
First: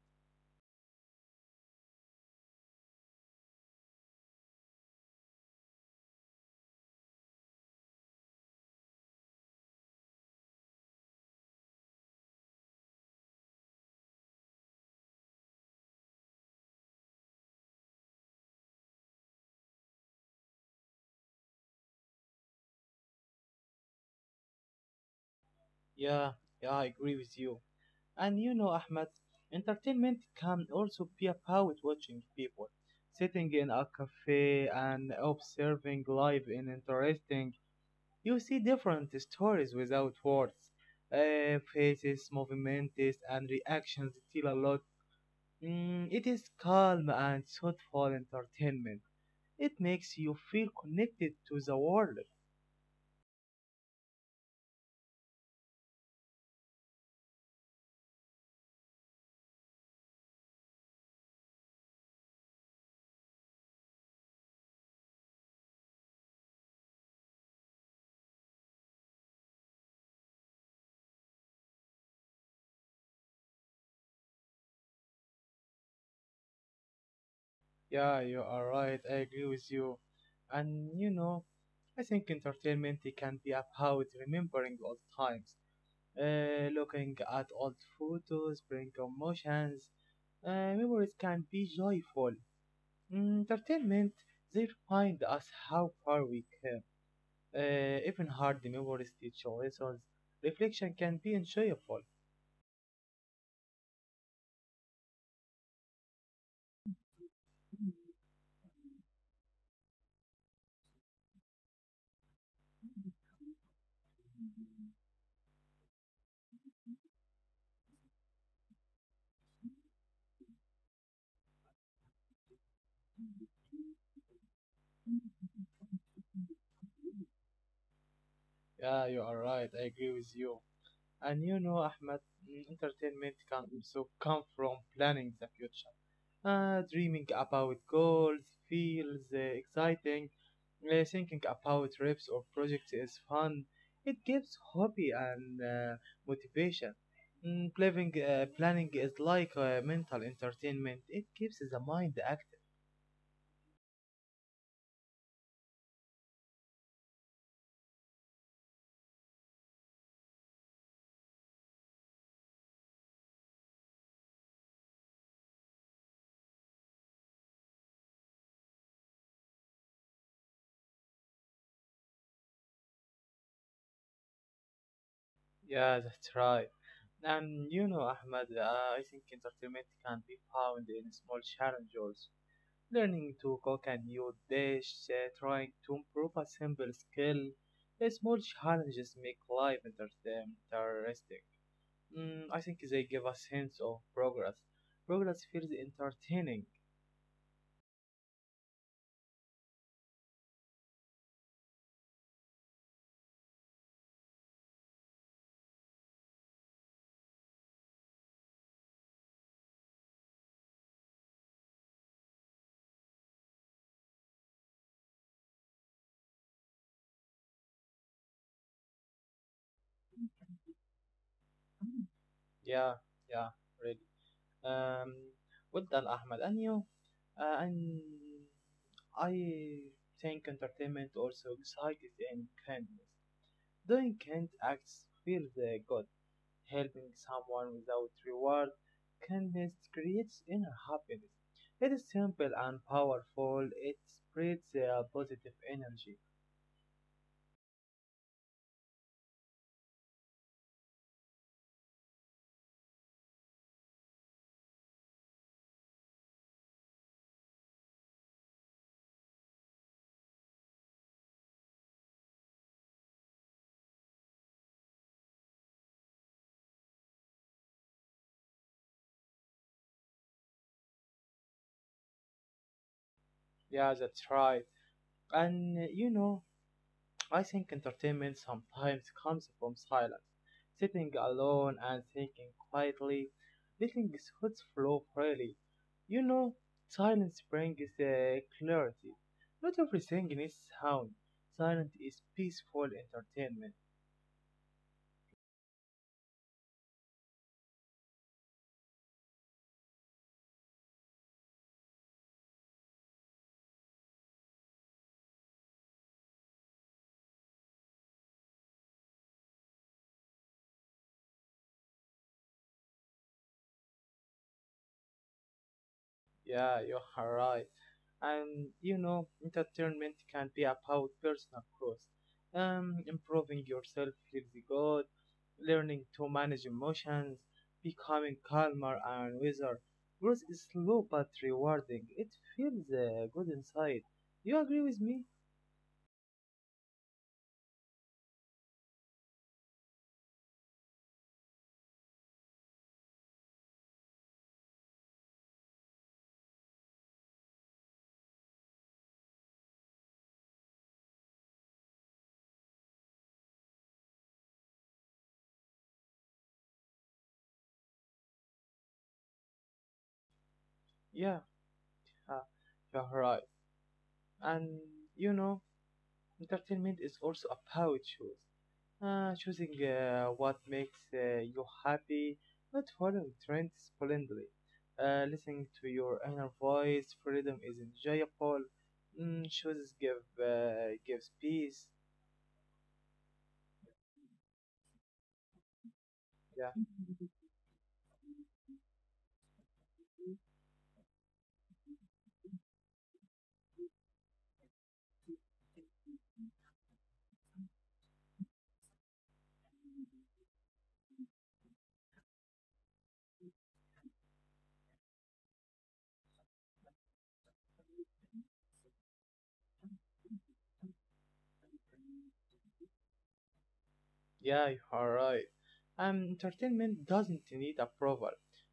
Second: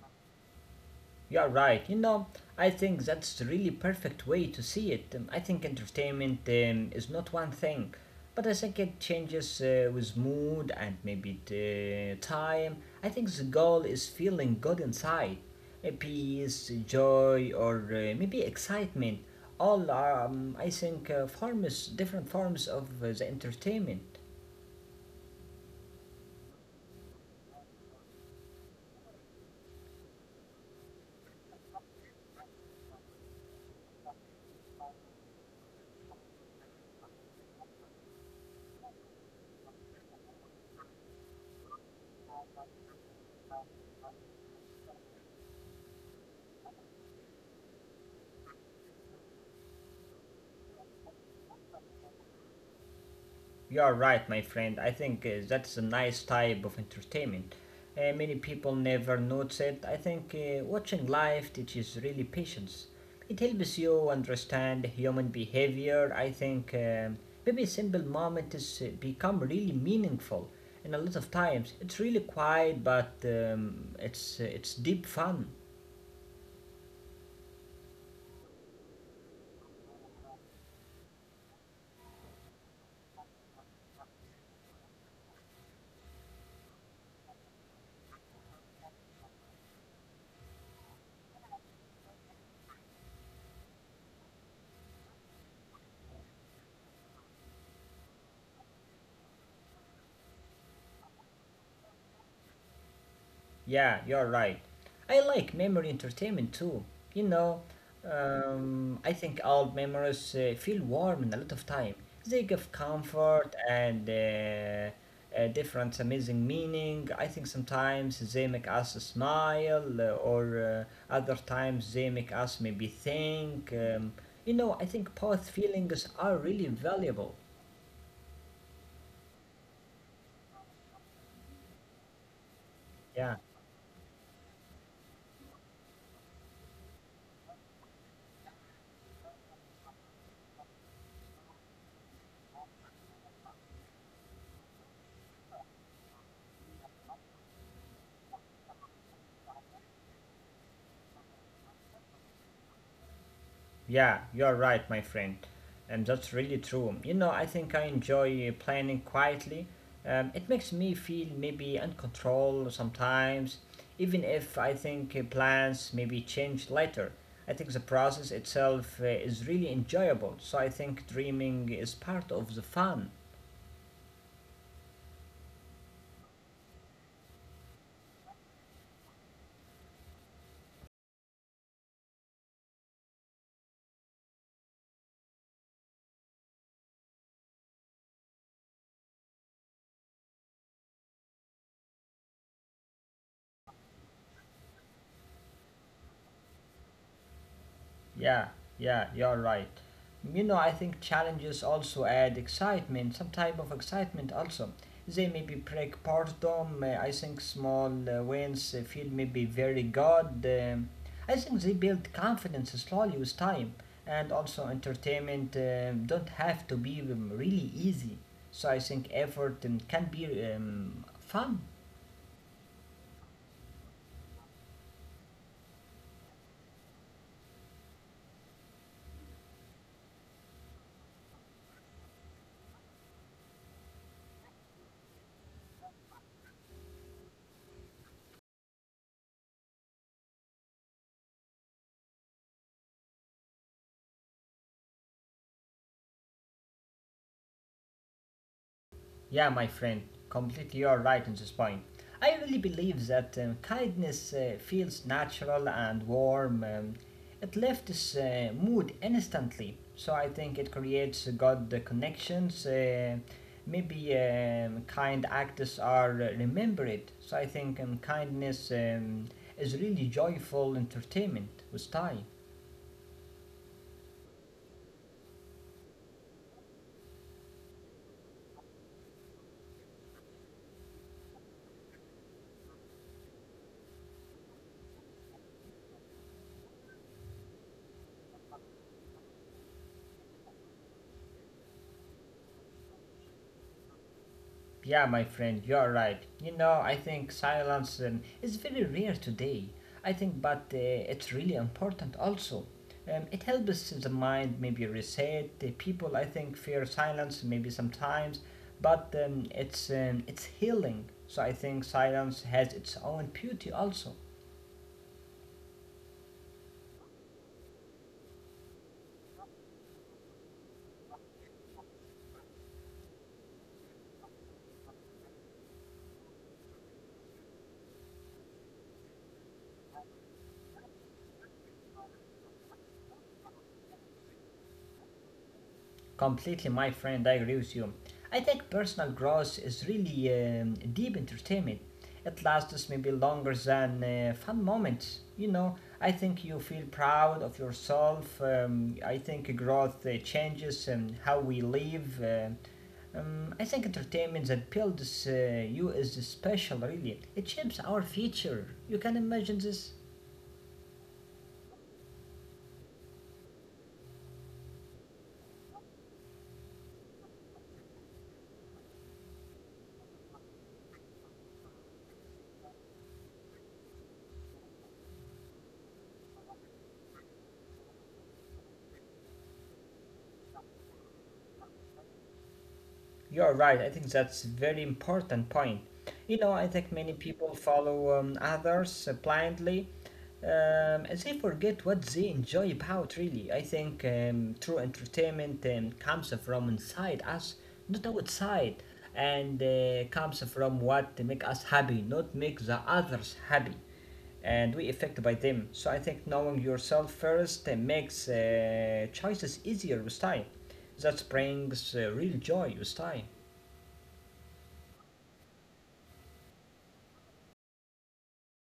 You're right. You know, I think that's really perfect way to see it. Um, I think entertainment um, is not one thing, but I think it changes uh, with mood and maybe the time. I think the goal is feeling good inside. A Peace, joy, or uh, maybe excitement. All are, um, I think, uh, forms, different forms of uh, the entertainment.
Yeah, yeah, I agree with you. And you know, Ahmed, entertainment can also be about watching people, sitting in a cafe and observing life in interesting. You see different stories without words. Uh, faces, movements, and reactions tell a lot. Mm, it is calm and thoughtful entertainment. It makes you feel connected to the world.
You're right, my friend. I think uh, that's a nice type of entertainment. Uh, many people never notice it. I think uh, watching live teaches really patience. It helps you understand human behavior. I think um, maybe a simple moment has uh, become really meaningful. And a lot of times, it's really quiet, but um, it's uh, it's deep fun.
Yeah, you are right. I agree with you. And you know, I think entertainment it can be about remembering old times, uh, looking at old photos, bring emotions. Uh, memories can be joyful. Mm, Entertainment, they remind us how far we came. Uh, even hard memories teach lessons. Reflection can be enjoyable.
Yeah, you're right. I like memory entertainment too. You know, um, I think old memories uh, feel warm in a lot of time. They give comfort and uh, uh, different amazing meaning. I think sometimes they make us smile, uh, or uh, other times they make us maybe think. Um, you know, I think both feelings are really valuable.
Yeah, you are right. I agree with you. And you know, Ahmed, mm, entertainment
Yeah.
can also come from planning the future, uh, dreaming about goals feels uh, exciting, uh, thinking about trips or projects is fun. It gives hobby and uh, motivation. Mm, planning, uh, planning is like uh, mental entertainment. It keeps the mind active.
Yeah, you're right, my friend. Um, that's really true. You know, I think I enjoy planning quietly. Um, it makes me feel maybe in control sometimes, even if I think uh, plans maybe change later. I think the process itself uh, is really enjoyable. So I think dreaming is part of the fun.
Yeah, that's right. And you know, Ahmed, uh, I think entertainment can be found in small challenges. Learning to cook a new dish, uh, trying to improve a simple skill, uh, small challenges make life inter- um, interesting. Mm, I think they give a sense of progress. Progress feels entertaining.
Yeah, yeah, you're right. You know, I think challenges also add excitement, some type of excitement also. They maybe break boredom. uh, I think small uh, wins uh, feel maybe very good. Um, I think they build confidence slowly with time, and also entertainment um, don't have to be um, really easy. So I think effort um, can be um, fun.
Yeah, yeah, really. Um, well done, Ahmed. And you? Uh, and I think entertainment also excites and kindness. Doing kind acts feels uh, good. Helping someone without reward, kindness creates inner happiness. It is simple and powerful. It spreads a positive energy.
Yeah, my friend, completely you're right on this point. I really believe that um, kindness uh, feels natural and warm. Um, it lifts uh, mood instantly, so I think it creates good connections. Uh, maybe um, kind acts are remembered, so I think um, kindness um, is really joyful entertainment with time.
Yeah, that's right. And uh, you know, I think entertainment sometimes comes from silence. Sitting alone and thinking quietly, letting thoughts flow freely. You know, silence brings uh, clarity. Not everything is sound. Silence is peaceful entertainment.
Yeah, my friend, you're right. You know, I think silence um, is very rare today. I think, but uh, It's really important also. Um, it helps the mind maybe reset. The people, I think, fear silence maybe sometimes, but um, it's um, it's healing. So I think silence has its own beauty also.
Yeah, you are right. And you know, entertainment can be about personal growth, um, improving yourself feels good, learning to manage emotions, becoming calmer and wiser. Growth is slow but rewarding. It feels uh, good inside. You agree with me?
Completely, my friend, I agree with you. I think personal growth is really um, deep entertainment. It lasts maybe longer than uh, fun moments. You know, I think you feel proud of yourself. Um, I think growth uh, changes um, how we live. Uh, um, I think entertainment that builds uh, you is special, really. It shapes our future. You can imagine this?
Yeah, uh, you're right. And you know, entertainment is also about choice. Uh, choosing uh, what makes uh, you happy, not following trends blindly. Uh, listening to your inner voice, freedom is enjoyable. Mm, choices give uh, gives peace.
You're right. I think that's very important point. You know, I
Yeah,
think many people follow um, others uh, blindly um, as they forget what they enjoy about, really. I think um, true entertainment um, comes from inside us, not outside, and uh, comes from what make us happy, not make the others happy and we affected by them. So I think knowing yourself first uh, makes uh, choices easier with time. That brings uh, real joy with time.
yeah, you are right. Um, entertainment doesn't need approval.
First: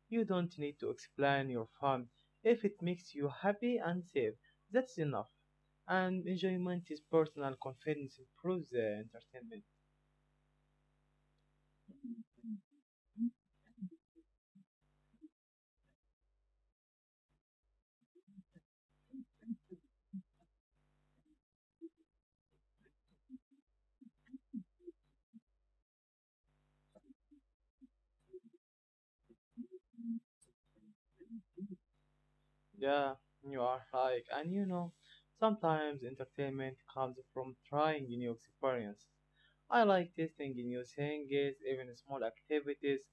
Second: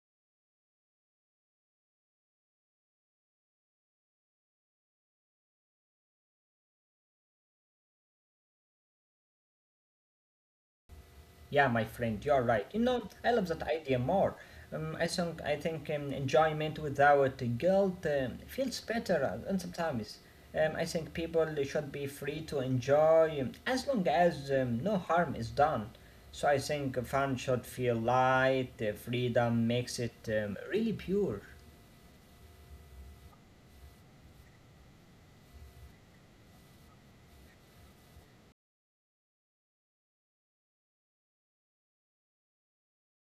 You don't need to explain your fun. If it makes you happy and safe, that's enough. And enjoyment is personal. Confidence improves uh, entertainment.
Yeah, my friend, you're right. You know, I love that idea more. Um, I think I think um, enjoyment without guilt um, feels better, and sometimes um, I think people should be free to enjoy um, as long as um, no harm is done. So I think fun should feel light. Uh, freedom makes it um, really pure.
Yeah, you are right. And you know, sometimes entertainment comes from trying new experiences. I like testing new things, even small activities.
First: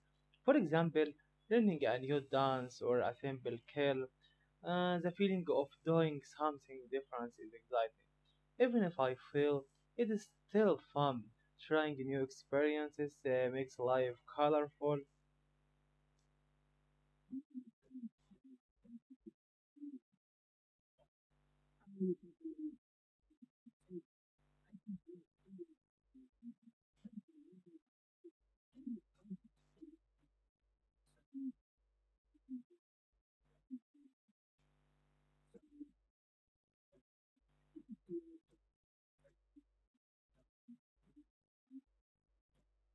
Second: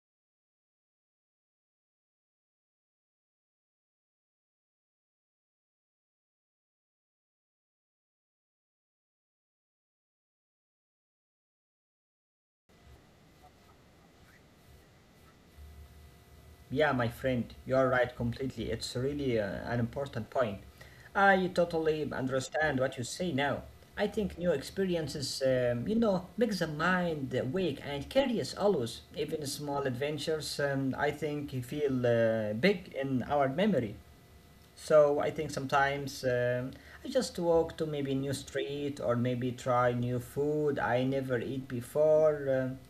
For example, learning a new dance or a simple skill. Uh, the feeling of doing something different is exciting. Even if I fail, it is still fun. Trying new experiences uh, makes life colorful.
Yeah, my friend, you're right completely. It's really uh, an important point. I totally understand what you say now. I think new experiences, um, you know, make the mind awake and curious always. Even small adventures, um, I think, feel uh, big in our memory. So I think sometimes um, I just walk to maybe new street or maybe try new food I never eat before. um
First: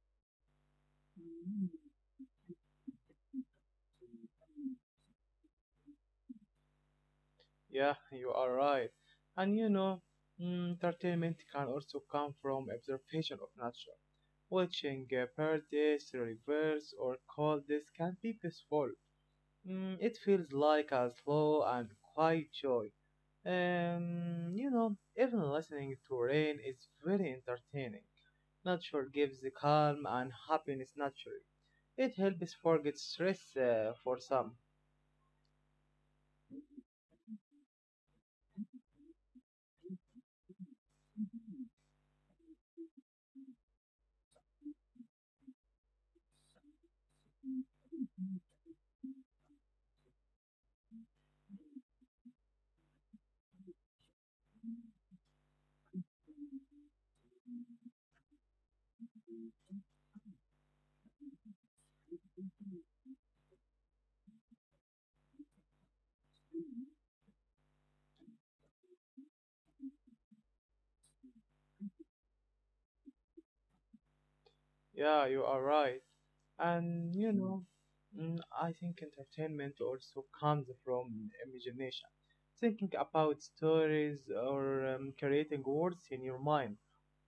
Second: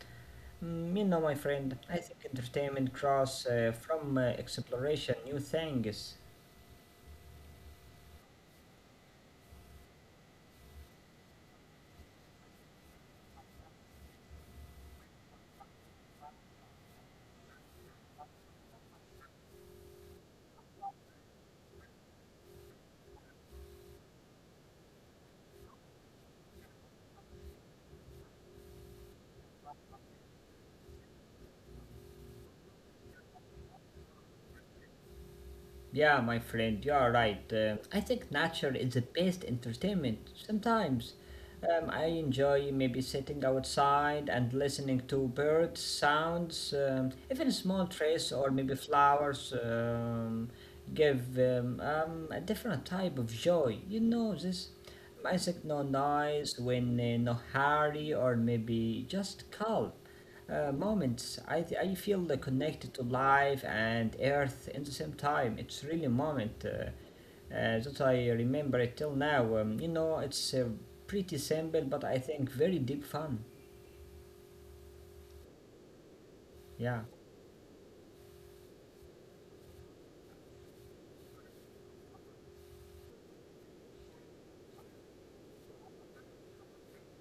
Mm, You know, my friend, I think entertainment grows uh, from uh, exploration, new things.
Yeah, you are right. And you know, mm, entertainment can also come from observation of nature. Watching uh, birds, rivers, or clouds can be peaceful. Mm, it feels like a slow and quiet joy. Um, you know, even listening to rain is very entertaining. Nature gives the calm and happiness naturally. It helps forget stress uh, for some.
Yeah, my friend, you are right. Um, I think nature is the best entertainment. Sometimes um, I enjoy maybe sitting outside and listening to birds, sounds, um, even small trees or maybe flowers um, give um, um, a different type of joy. You know this. I think no noise, when uh, no hurry, or maybe just calm uh, moments. I, th- I feel uh, connected to life and earth in the same time. It's really a moment uh, uh, that I remember it till now. Um, you know, it's uh, pretty simple, but I think very deep fun.
Yeah, you are right.
Yeah.
And you know, mm, I think entertainment also comes from imagination, thinking about stories or um, creating words in your mind.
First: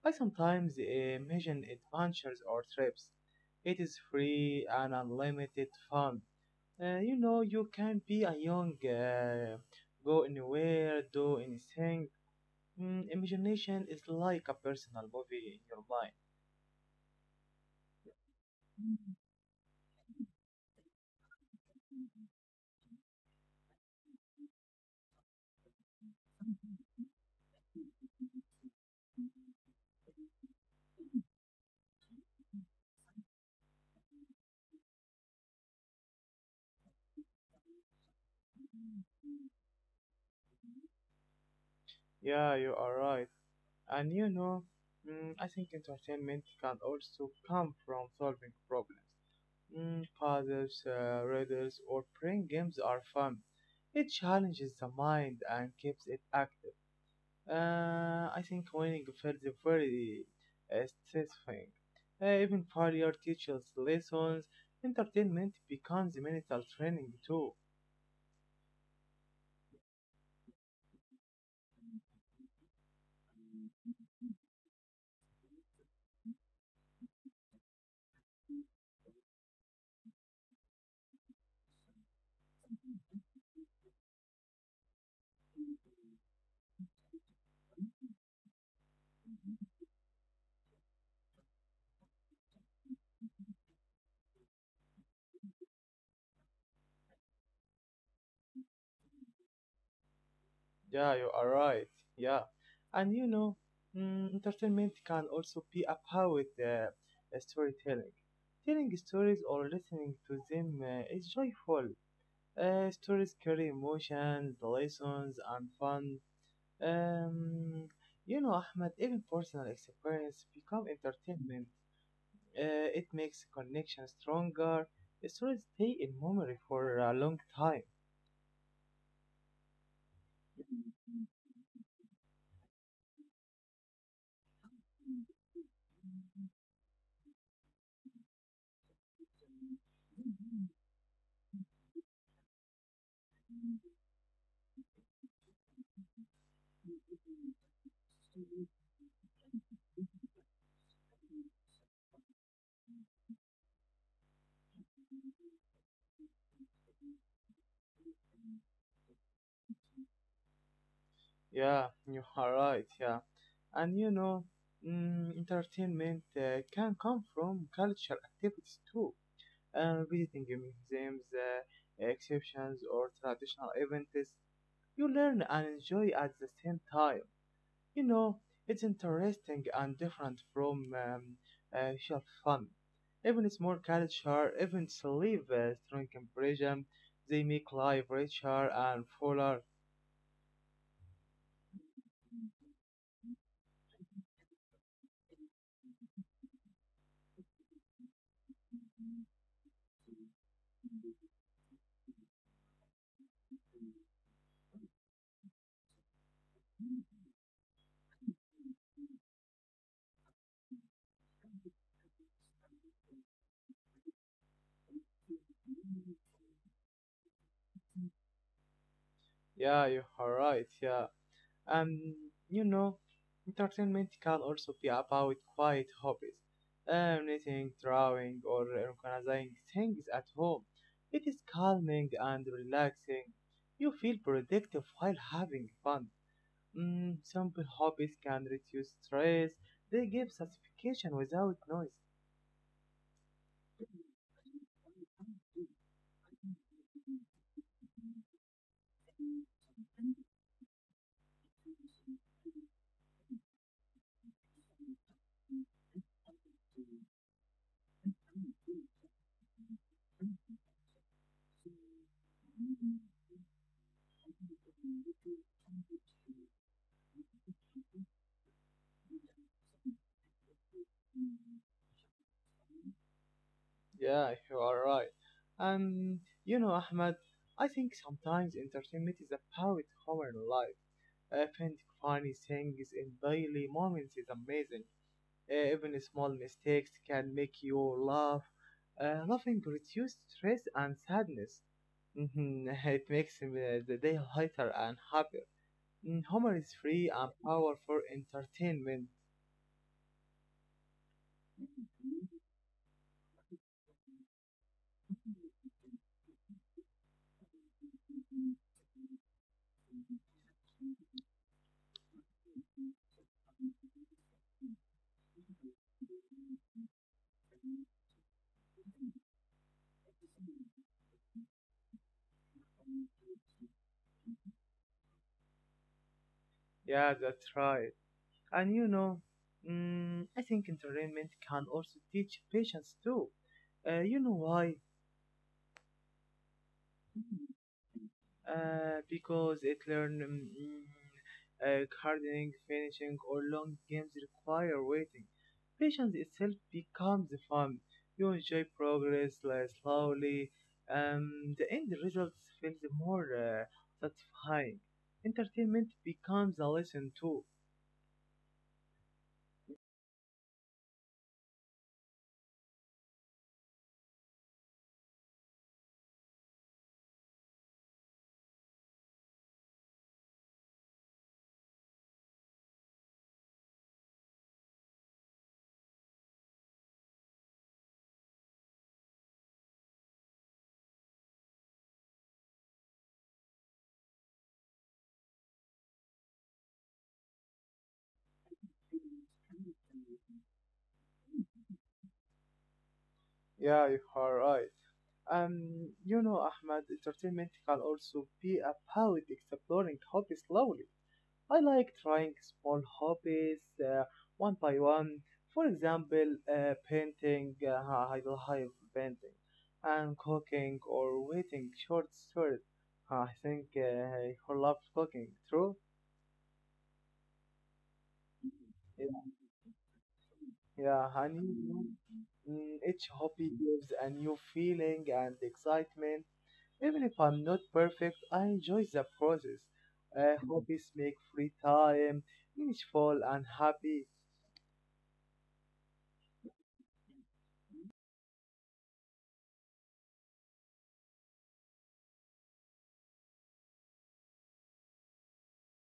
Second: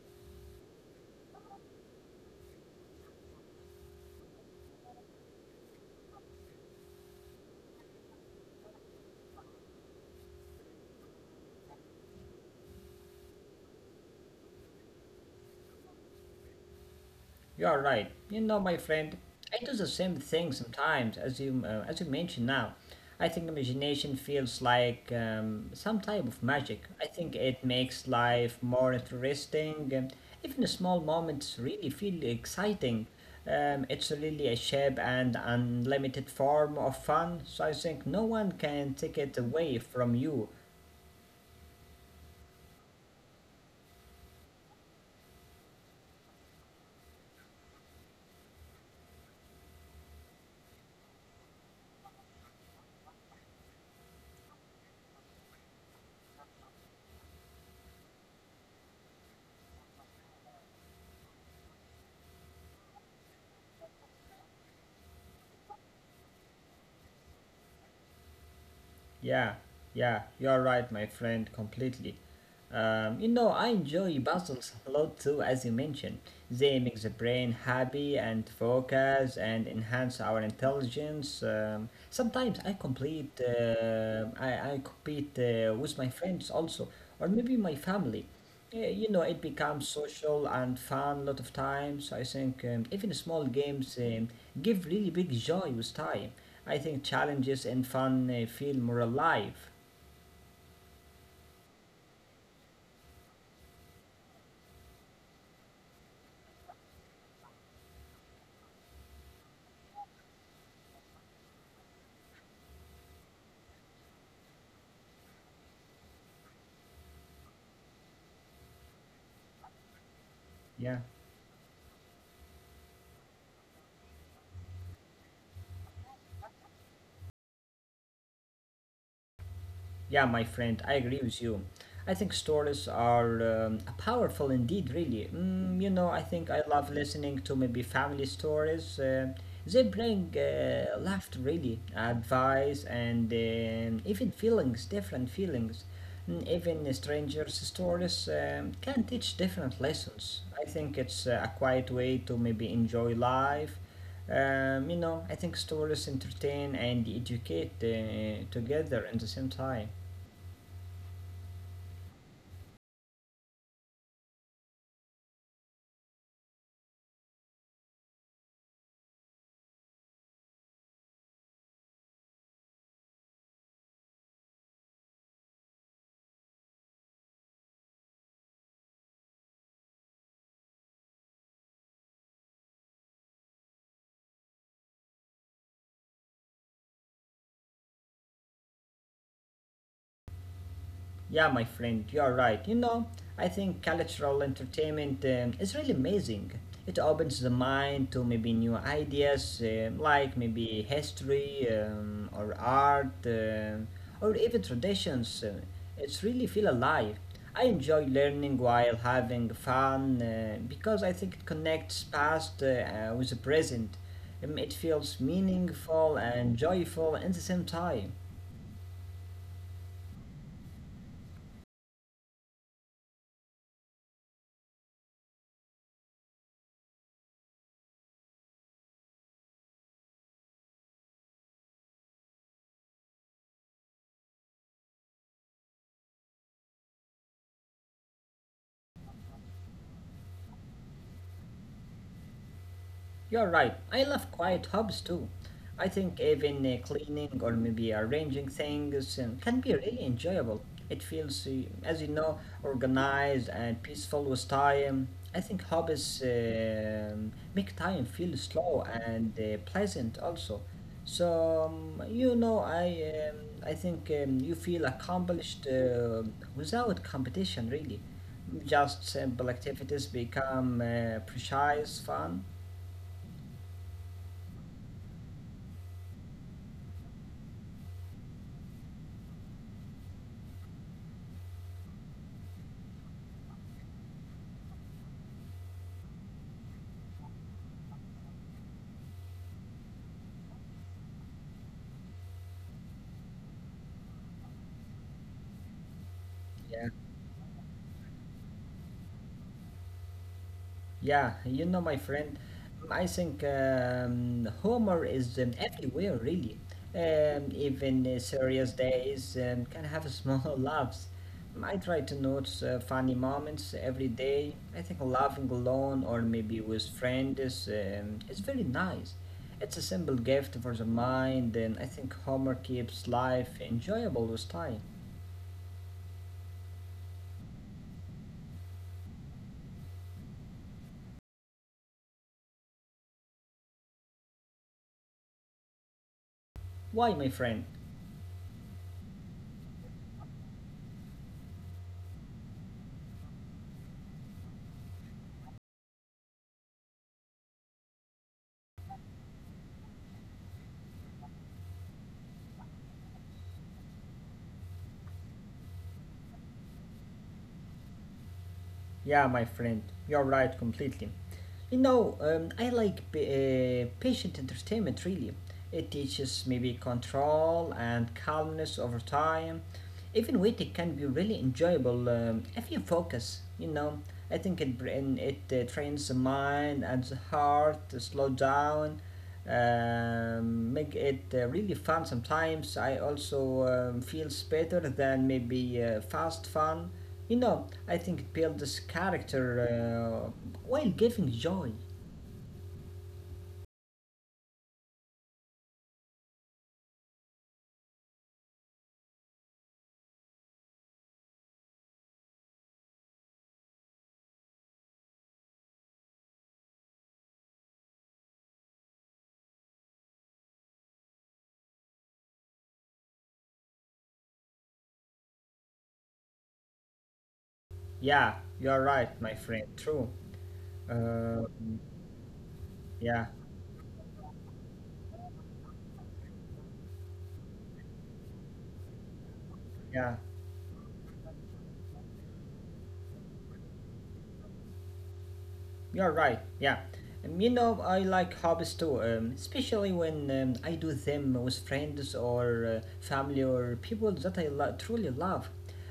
I sometimes imagine adventures or trips. It is free and unlimited fun. Uh, you know, you can be a young, uh, go anywhere, do anything. Mm, imagination is like a personal movie in your mind.
You're right. You know, my friend, I do the same thing sometimes, as you uh, as you mentioned now. I think imagination feels like um, some type of magic. I think it makes life more interesting. And Even small moments really feel exciting. Um, it's really a shape and unlimited form of fun. So I think no one can take it away from you.
Yeah, you are right. And you know, mm, I think entertainment can also come from solving problems. Mm, puzzles, uh, riddles, or playing games are fun. It challenges the mind and keeps it active. Uh, I think winning feels very uh, satisfying. Uh, even failure teaches lessons. Entertainment becomes mental training too.
Yeah, yeah, you're right, my friend, completely. Um, you know, I enjoy puzzles a lot too, as you mentioned. They make the brain happy and focus and enhance our intelligence. Um, sometimes I complete, uh, I, I compete uh, with my friends also, or maybe my family. Yeah. You know, it becomes social and fun a lot of times. I think um, even small games um, give really big joy with time. I think challenges and fun uh, feel more alive.
Yeah, you are right. Yeah, and you know, mm, entertainment can also be about uh, uh, storytelling. Telling stories or listening to them uh, is joyful. Uh, stories carry emotions, lessons, and fun. Um, you know, Ahmed, even personal experience become
Yeah.
entertainment. Uh, it makes connection stronger. Stories stay in memory for a long time.
Yeah, my friend, I agree with you. I think stories are um, powerful indeed, really. Mm, you know, I think I love listening to maybe family stories. Uh, they bring uh, laughter, really, advice, and um even feelings, different feelings. Mm, even strangers' stories um, can teach different lessons. I think it's uh, a quiet way to maybe enjoy life. Um, you know, I think stories entertain and educate uh, together at the same time.
Yeah, you are right. Yeah, and you know, mm, entertainment uh, can come from cultural activities too. Uh, visiting museums, uh, exhibitions, or traditional events, you learn and enjoy at the same time. You know, it's interesting and different from um, uh, shelf fun. Even small culture events leave a strong impression. They make life richer and fuller.
Yeah, my friend, you're right. You know, I think cultural entertainment um, is really amazing. It opens the mind to maybe new ideas, um, like maybe history um, or art um or even traditions. Uh, It's really feel alive. I enjoy learning while having fun uh, because I think it connects past uh, uh, with the present. Um, it feels meaningful and joyful at the same time.
Yeah, you are right. Yeah. Um, you know, entertainment can also be about quiet hobbies, uh, knitting, drawing, or organizing things at home. It is calming and relaxing. You feel productive while having fun. Mm, simple hobbies can reduce stress. They give satisfaction without noise.
You're right. I love quiet hobs too. I think even uh, cleaning or maybe arranging things um, can be really enjoyable. It feels, uh, as you know, organized and peaceful with time. I think hobbies um, make time feel slow and uh, pleasant also. So um, you know, I um, I think um, you feel accomplished uh, without competition really. Just simple activities become uh, precise fun.
Yeah, you are right. Um, you know, Ahmed, I think sometimes entertainment is about our life. I funny things in daily moments is amazing. Uh, even small mistakes can make you laugh. Uh, laughing reduces stress and sadness. Mhm, it makes uh, the day lighter and happier. Mm, humor is
Yeah.
free and powerful entertainment.
Yeah, you know, my friend, I think um, humor is um, everywhere, really. Um, even uh, serious days um, can have small laughs. I try to notice uh, funny moments every day. I think laughing alone or maybe with friends is, um, is very nice. It's a simple gift for the mind, and I think humor keeps life enjoyable with time.
Yeah, that's right. And you know, mm, I think entertainment can also teach patience too. Uh, you know why?
Why, my friend?
uh, because it learn um, mm, uh, gardening, finishing, or long games require waiting. Patience itself becomes fun. You enjoy progress like, slowly. Um, the end result feels more uh, satisfying. Entertainment becomes a lesson too.
Yeah, my friend, you're right completely. You know, um, I like p- uh, patient entertainment really. It teaches maybe control and calmness over time. Even waiting can be really enjoyable um, if you focus, you know. I think it, brain, it uh, trains the mind and the heart to slow down, um, make it uh, really fun sometimes. I also um, feels better than maybe uh, fast fun you know, I think it builds character uh, while giving joy.
Yeah, you are right. Um, you know, Ahmad, entertainment can also be about exploring hobbies slowly. I like trying small hobbies uh, one by one. For example, uh, painting, uh, I will have painting, and cooking or waiting short stories. I think uh, I love cooking, true?
Yeah, you're
Yeah,
right, my friend. True.
yeah,
Uh,
honey. Mm, each
yeah,
hobby gives a new feeling and excitement. Even if I'm not perfect, I enjoy the process.
yeah,
Uh, hobbies make free time meaningful and happy.
you're right. Yeah. Um, you know, I like hobbies too, um, especially when um, I do them with friends or uh, family or people that I lo- truly love.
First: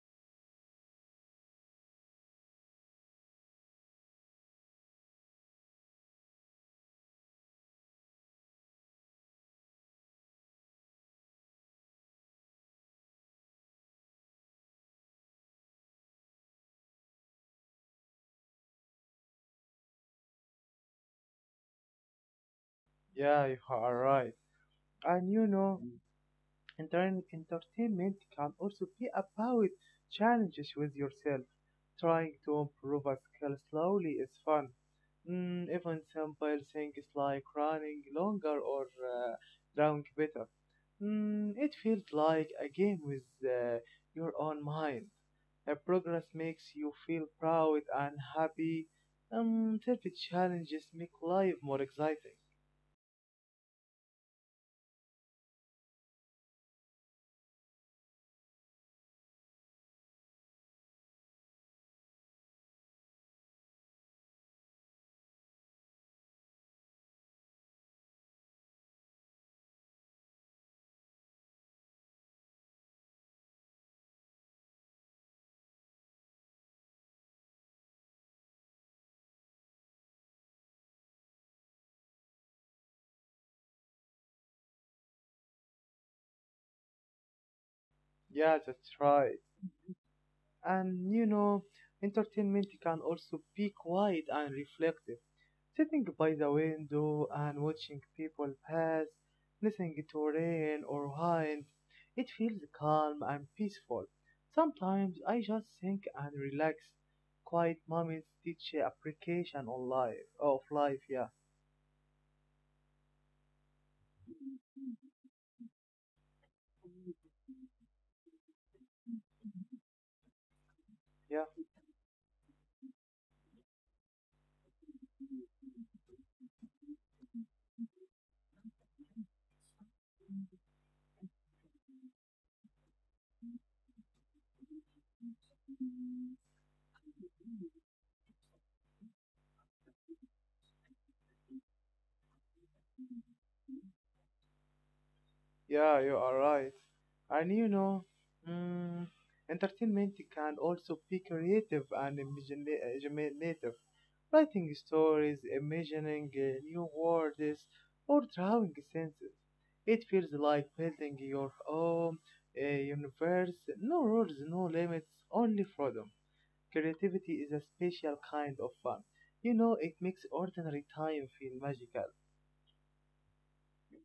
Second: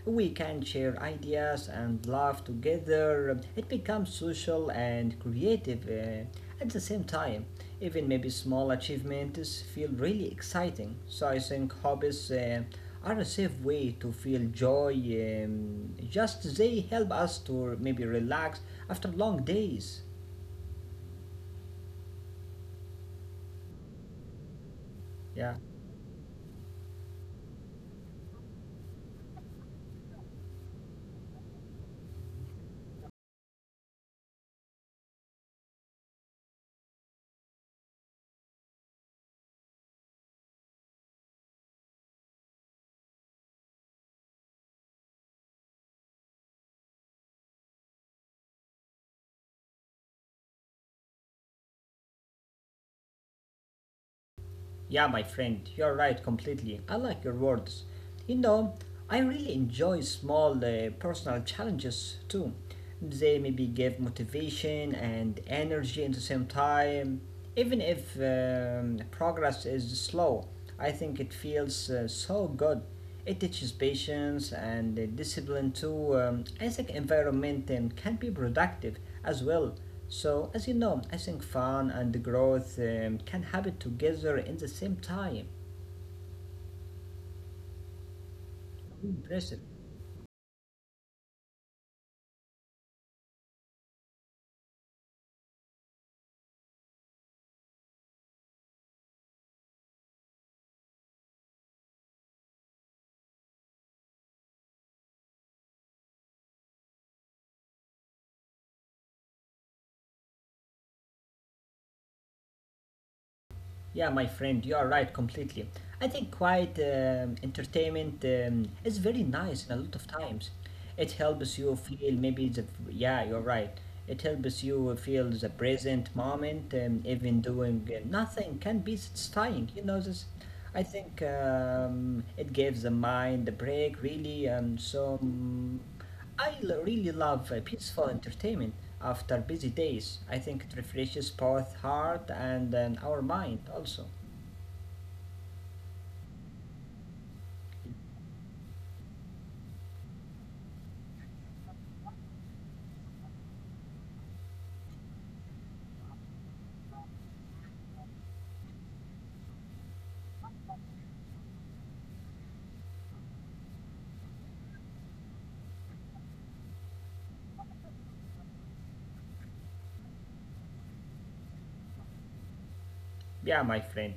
We can share ideas and laugh together. It becomes social and creative. Uh, At the same time, even maybe small achievements feel really exciting. So I think hobbies uh, are a safe way to feel joy. Um, just they help us to maybe relax after long days.
Yeah, you are right. And
Yeah.
you know, enter- entertainment can also be about challenges with yourself. Trying to improve a skill slowly is fun. Mm, even simple things like running longer or uh, drawing better. Mm, it feels like a game with uh, your own mind. A progress makes you feel proud and happy. Um, such challenges make life more exciting.
Yeah, my friend, you're right completely. I like your words. You know, I really enjoy small uh, personal challenges too. They maybe give motivation and energy at the same time. Even if um, progress is slow, I think it feels uh, so good. It teaches patience and uh, discipline too. Um, I think environment um, can be productive as well. So, as you know, I think fun and growth um, can happen together in the same time.
Yeah, that's right.
Impressive.
And you know, entertainment can also be quiet and reflective. Sitting by the window and watching people pass, listening to rain or wind, it feels calm and peaceful. Sometimes I just think and relax. Quiet moments teach appreciation on life, of life, yeah,
Yeah, my friend, you are right completely. I think quiet um, entertainment um, is very nice in a lot of times. It
yeah.
helps you feel maybe the yeah, you're right. It helps you feel the present moment, um, even doing uh, nothing can be satisfying. You know this. I think um, it gives the mind a break, really. Um, so. mm, I really love uh, peaceful entertainment after busy days. I think it refreshes both heart and um, our mind also.
Yeah, you are right. And you know, mm, entertainment can also be creative and imagina- imaginative. Writing stories, imagining uh, new worlds, or drawing senses. It feels like building your own uh, universe. No rules, no limits, only freedom. Creativity is a special kind of fun. You know, it makes ordinary time feel magical.
Yeah, my friend.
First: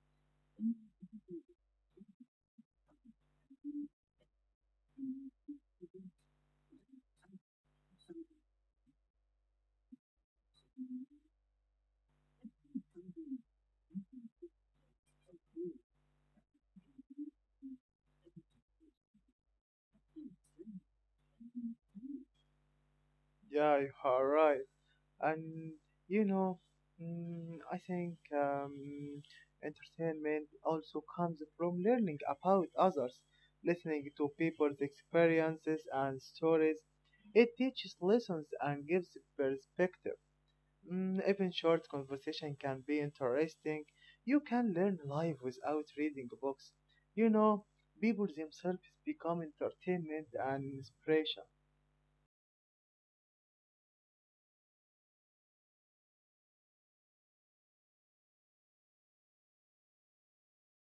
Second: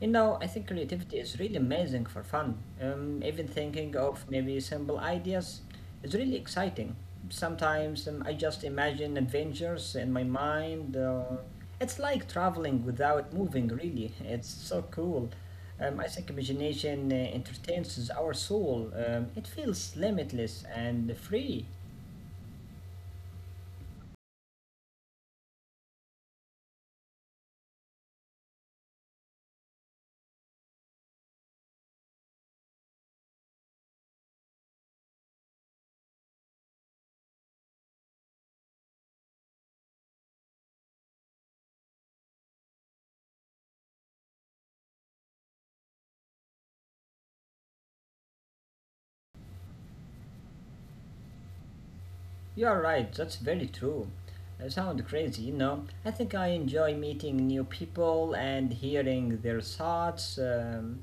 You know, I think creativity is really amazing for fun. Um, even thinking of maybe simple ideas is really exciting. Sometimes um, I just imagine adventures in my mind. Uh, it's like traveling without moving, really. It's so cool. Um, I think imagination uh, entertains our soul. Um, it feels limitless and free.
Yeah, you are right. And you know, mm, i think um, entertainment also comes from learning about others, listening to people's experiences and stories. It teaches lessons and gives perspective. Mm, even short conversation can be interesting. You can learn life without reading books. You know, people themselves become entertainment and inspiration.
You're right, that's very true. I sound crazy, you know. I think I enjoy meeting new people and hearing their thoughts. Um,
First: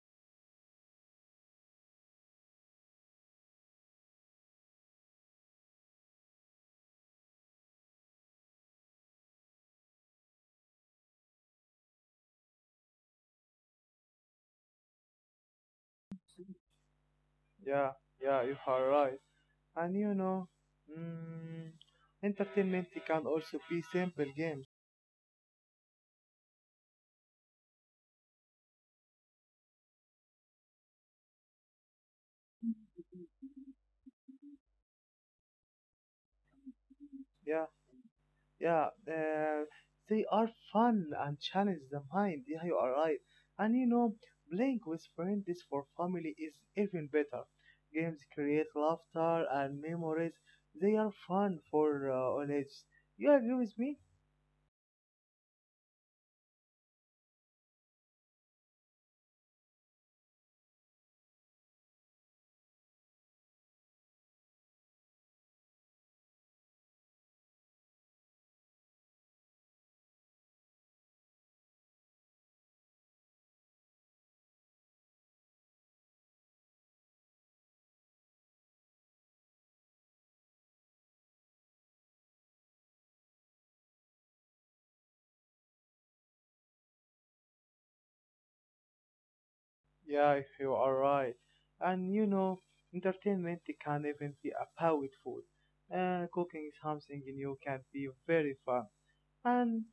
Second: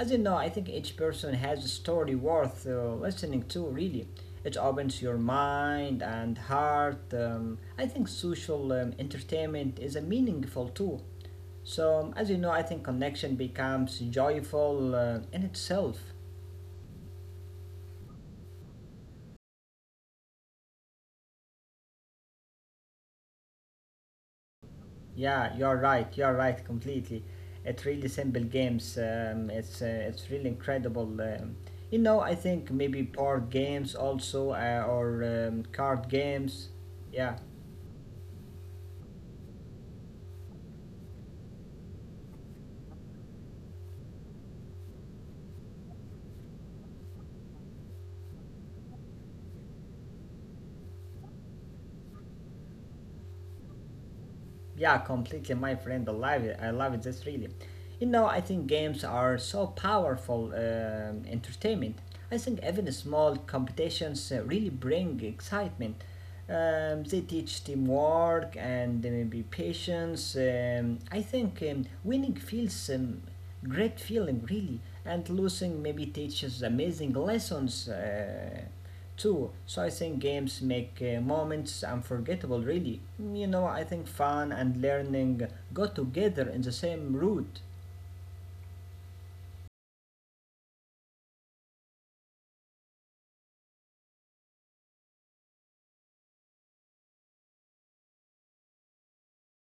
As you know, I think each person has a story worth uh, listening to, really. It opens your mind and heart. Um, I think social um, entertainment is a meaningful tool. So, as you know, I think connection becomes joyful uh, in itself.
Yeah, yeah, you are right. And you know, mm, entertainment can also be simple games.
Yeah, you're right. You're right completely. It's really simple games. Um, it's uh, it's really incredible. Um, you know, I think maybe board games also uh, or um, card games. Yeah.
Yeah, yeah. Uh, they are fun and challenge the mind. Yeah, you are right. And you know, playing with friends for family is even better. Games create laughter and memories. They are fun for uh, all ages. You agree with me?
Yeah, completely, my friend. I love it. I love it. That's really. You know, I think games are so powerful um, entertainment. I think even small competitions uh, really bring excitement. Um, they teach teamwork and uh, maybe patience. Um, I think um, winning feels um, great feeling really, and losing maybe teaches amazing lessons. Uh, too. So I think games make uh, moments unforgettable, really. You know, I think fun and learning go together in the same route.
Yeah, you are right. And you know, entertainment it can even be a powerful. And cooking is something new can be very fun. And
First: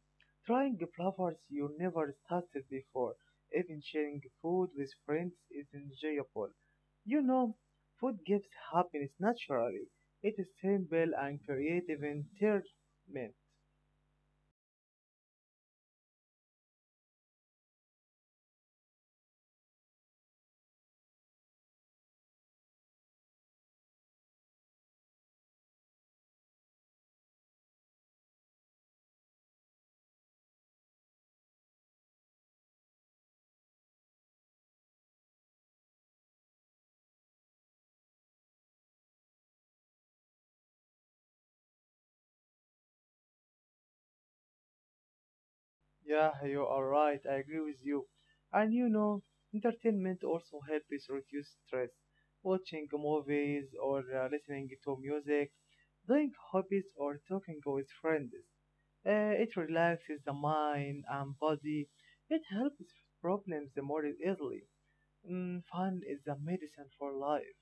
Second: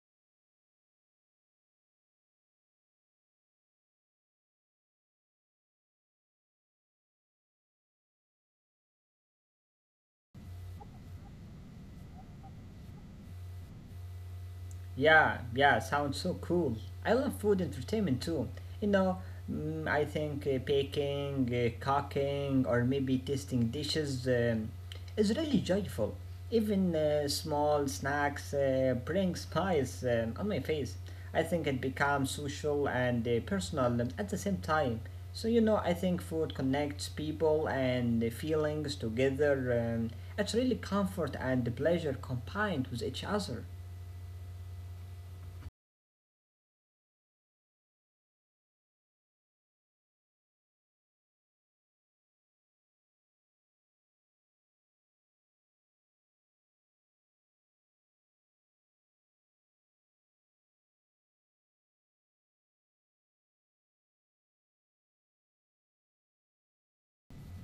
trying flavors you never tasted before, even sharing food with friends is enjoyable. You know, food gives happiness naturally. It is simple and creative entertainment.
Yeah, yeah, sounds so cool. I love food entertainment too. You know, mm, I think uh, baking, uh, cooking, or maybe tasting dishes um, is really joyful. Even uh, small snacks uh, bring smiles um, on my face. I think it becomes social and uh, personal at the same time. So, you know, I think food connects people and the feelings together. Um, it's really comfort and pleasure combined with each other.
Yeah, you are right. I agree with you. And you know, entertainment also helps us reduce stress. Watching movies or uh, listening to music, doing hobbies or talking with friends. Uh, it relaxes the mind and body. It helps problems more easily. Mm, fun is the medicine for life.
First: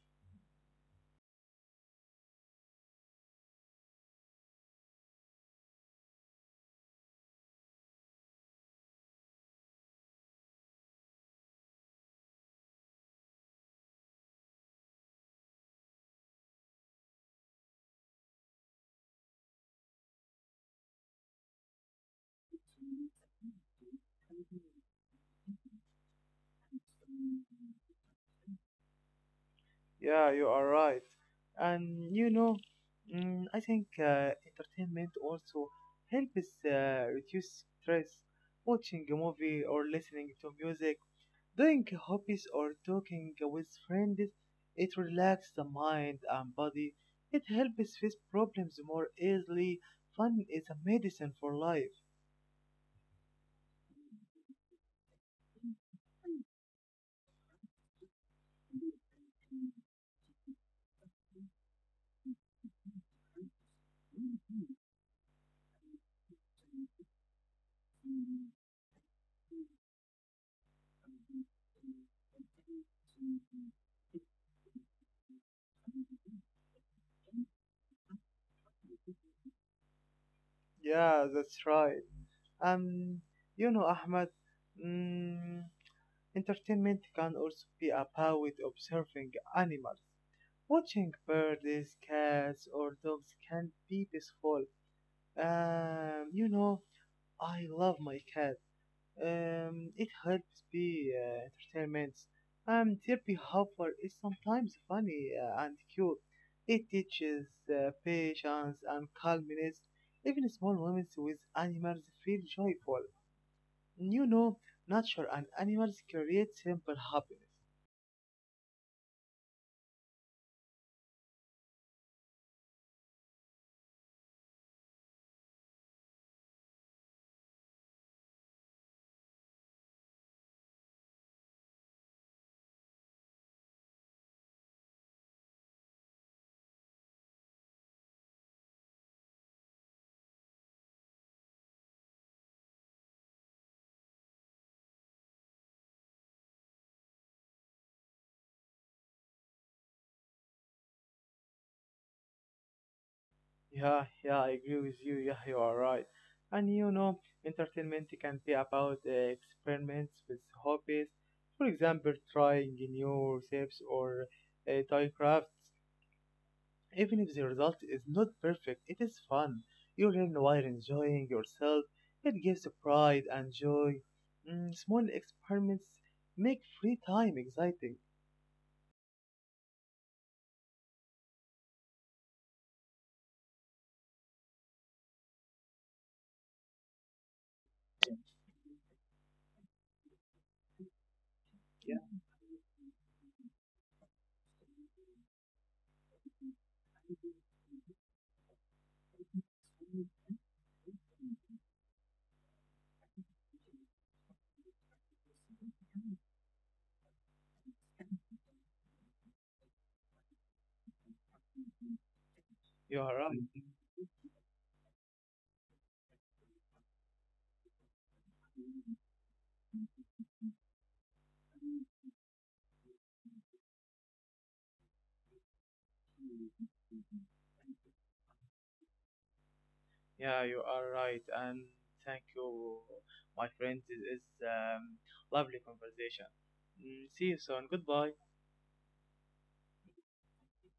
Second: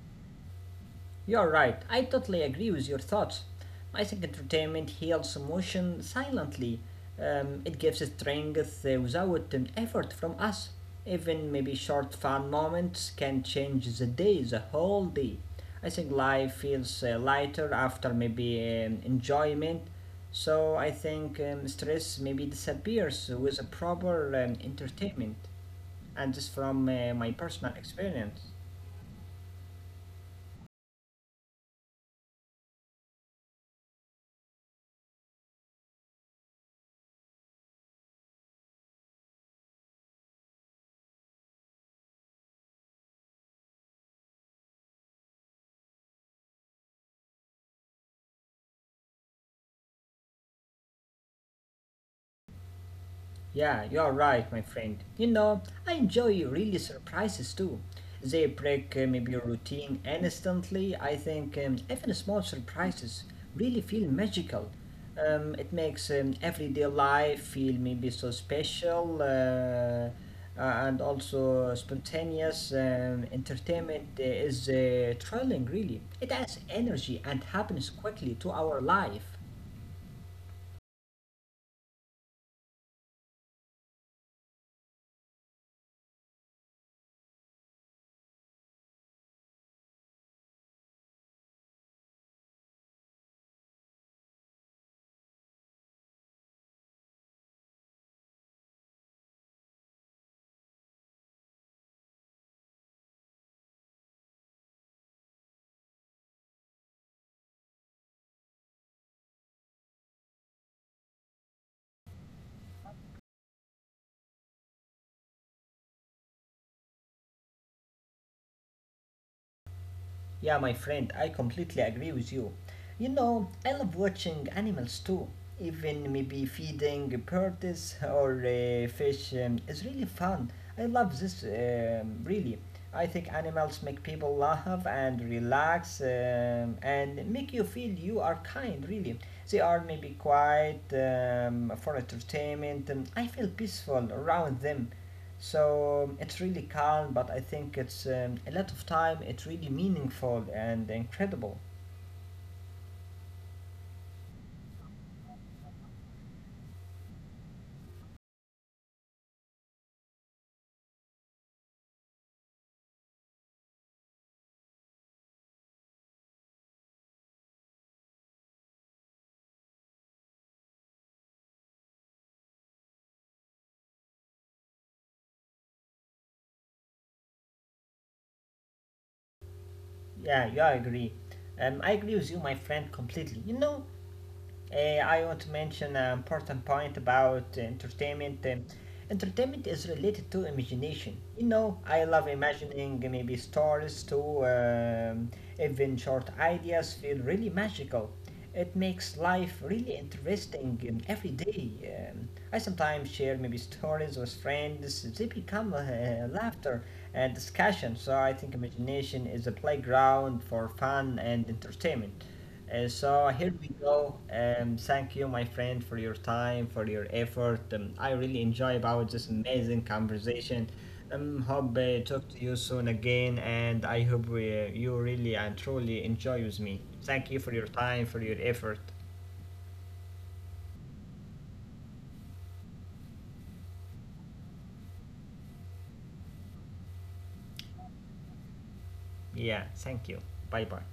You're right, I totally agree with your thoughts. I think entertainment heals emotion silently. Um, it gives strength uh, without an effort from us. Even maybe short fun moments can change the day, the whole day. I think life feels uh, lighter after maybe um, enjoyment. So I think um, stress maybe disappears with a proper um, entertainment. And this from uh, my personal experience.
Yeah, you are right. And you know, mm, I think uh, entertainment also helps uh, reduce stress. Watching a movie or listening to music, doing hobbies or talking with friends, it relaxes the mind and body. It helps face problems more easily. Fun is a medicine for life.
Yeah, you're right, my friend. You know, I enjoy really surprises too. They break uh, maybe your routine instantly. I think um, even small surprises really feel magical. Um, it makes um, everyday life feel maybe so special uh, uh, and also spontaneous. Um, entertainment uh, is uh, thrilling, really. It adds energy and happiness quickly to our life.
Yeah, that's right. Um, you know, Ahmed, mm, entertainment can also be about with observing animals. Watching birds, cats, or dogs can be peaceful. Um, you know, I love my cat. Um, it helps be uh, entertainment. Um, their behavior is sometimes funny uh, and cute. It teaches uh, patience and calmness. Even small moments with animals feel joyful. You know, nature and animals create simple happiness.
Yeah, my friend, I completely agree with you. You know, I love watching animals too. Even maybe feeding birds or uh, fish um, is really fun. I love this, um, really. I think animals make people laugh and relax um, and make you feel you are kind, really. They are maybe quiet um, for entertainment. Um, I feel peaceful around them. So um, it's really calm, but I think it's um, a lot of time. It's really meaningful and incredible.
Yeah, yeah, I agree with you. Yeah, you are right. And you know, entertainment can be about uh, experiments with hobbies. For example, trying new recipes or uh, toy crafts. Even if the result is not perfect, it is fun. You learn while enjoying yourself. It gives pride and joy. Mm, small experiments make free time exciting.
Yeah, yeah, I agree. Um, I agree with you, my friend, completely. You know, Uh, I want to mention an important point about entertainment. Um, entertainment is related to imagination. You know, I
Yeah,
love imagining maybe stories too, um, even short ideas feel really magical. It makes life really interesting um, every day. Um, I sometimes share maybe stories with friends, they become uh, laughter and discussion. So I think imagination is a playground for fun and entertainment. Uh,
you are
so
right.
here we go. Um, thank you, my friend, for your time, for your effort. Um, I really enjoy about this amazing conversation. Um, hope uh, talk to you soon again, and I hope we, uh, you really and truly enjoy with me. Thank you for your time, for your effort.
Yeah, you are right, and thank you, my friend. It is um, lovely conversation. Mm, See you soon. Goodbye.
Yeah, thank you. Bye bye.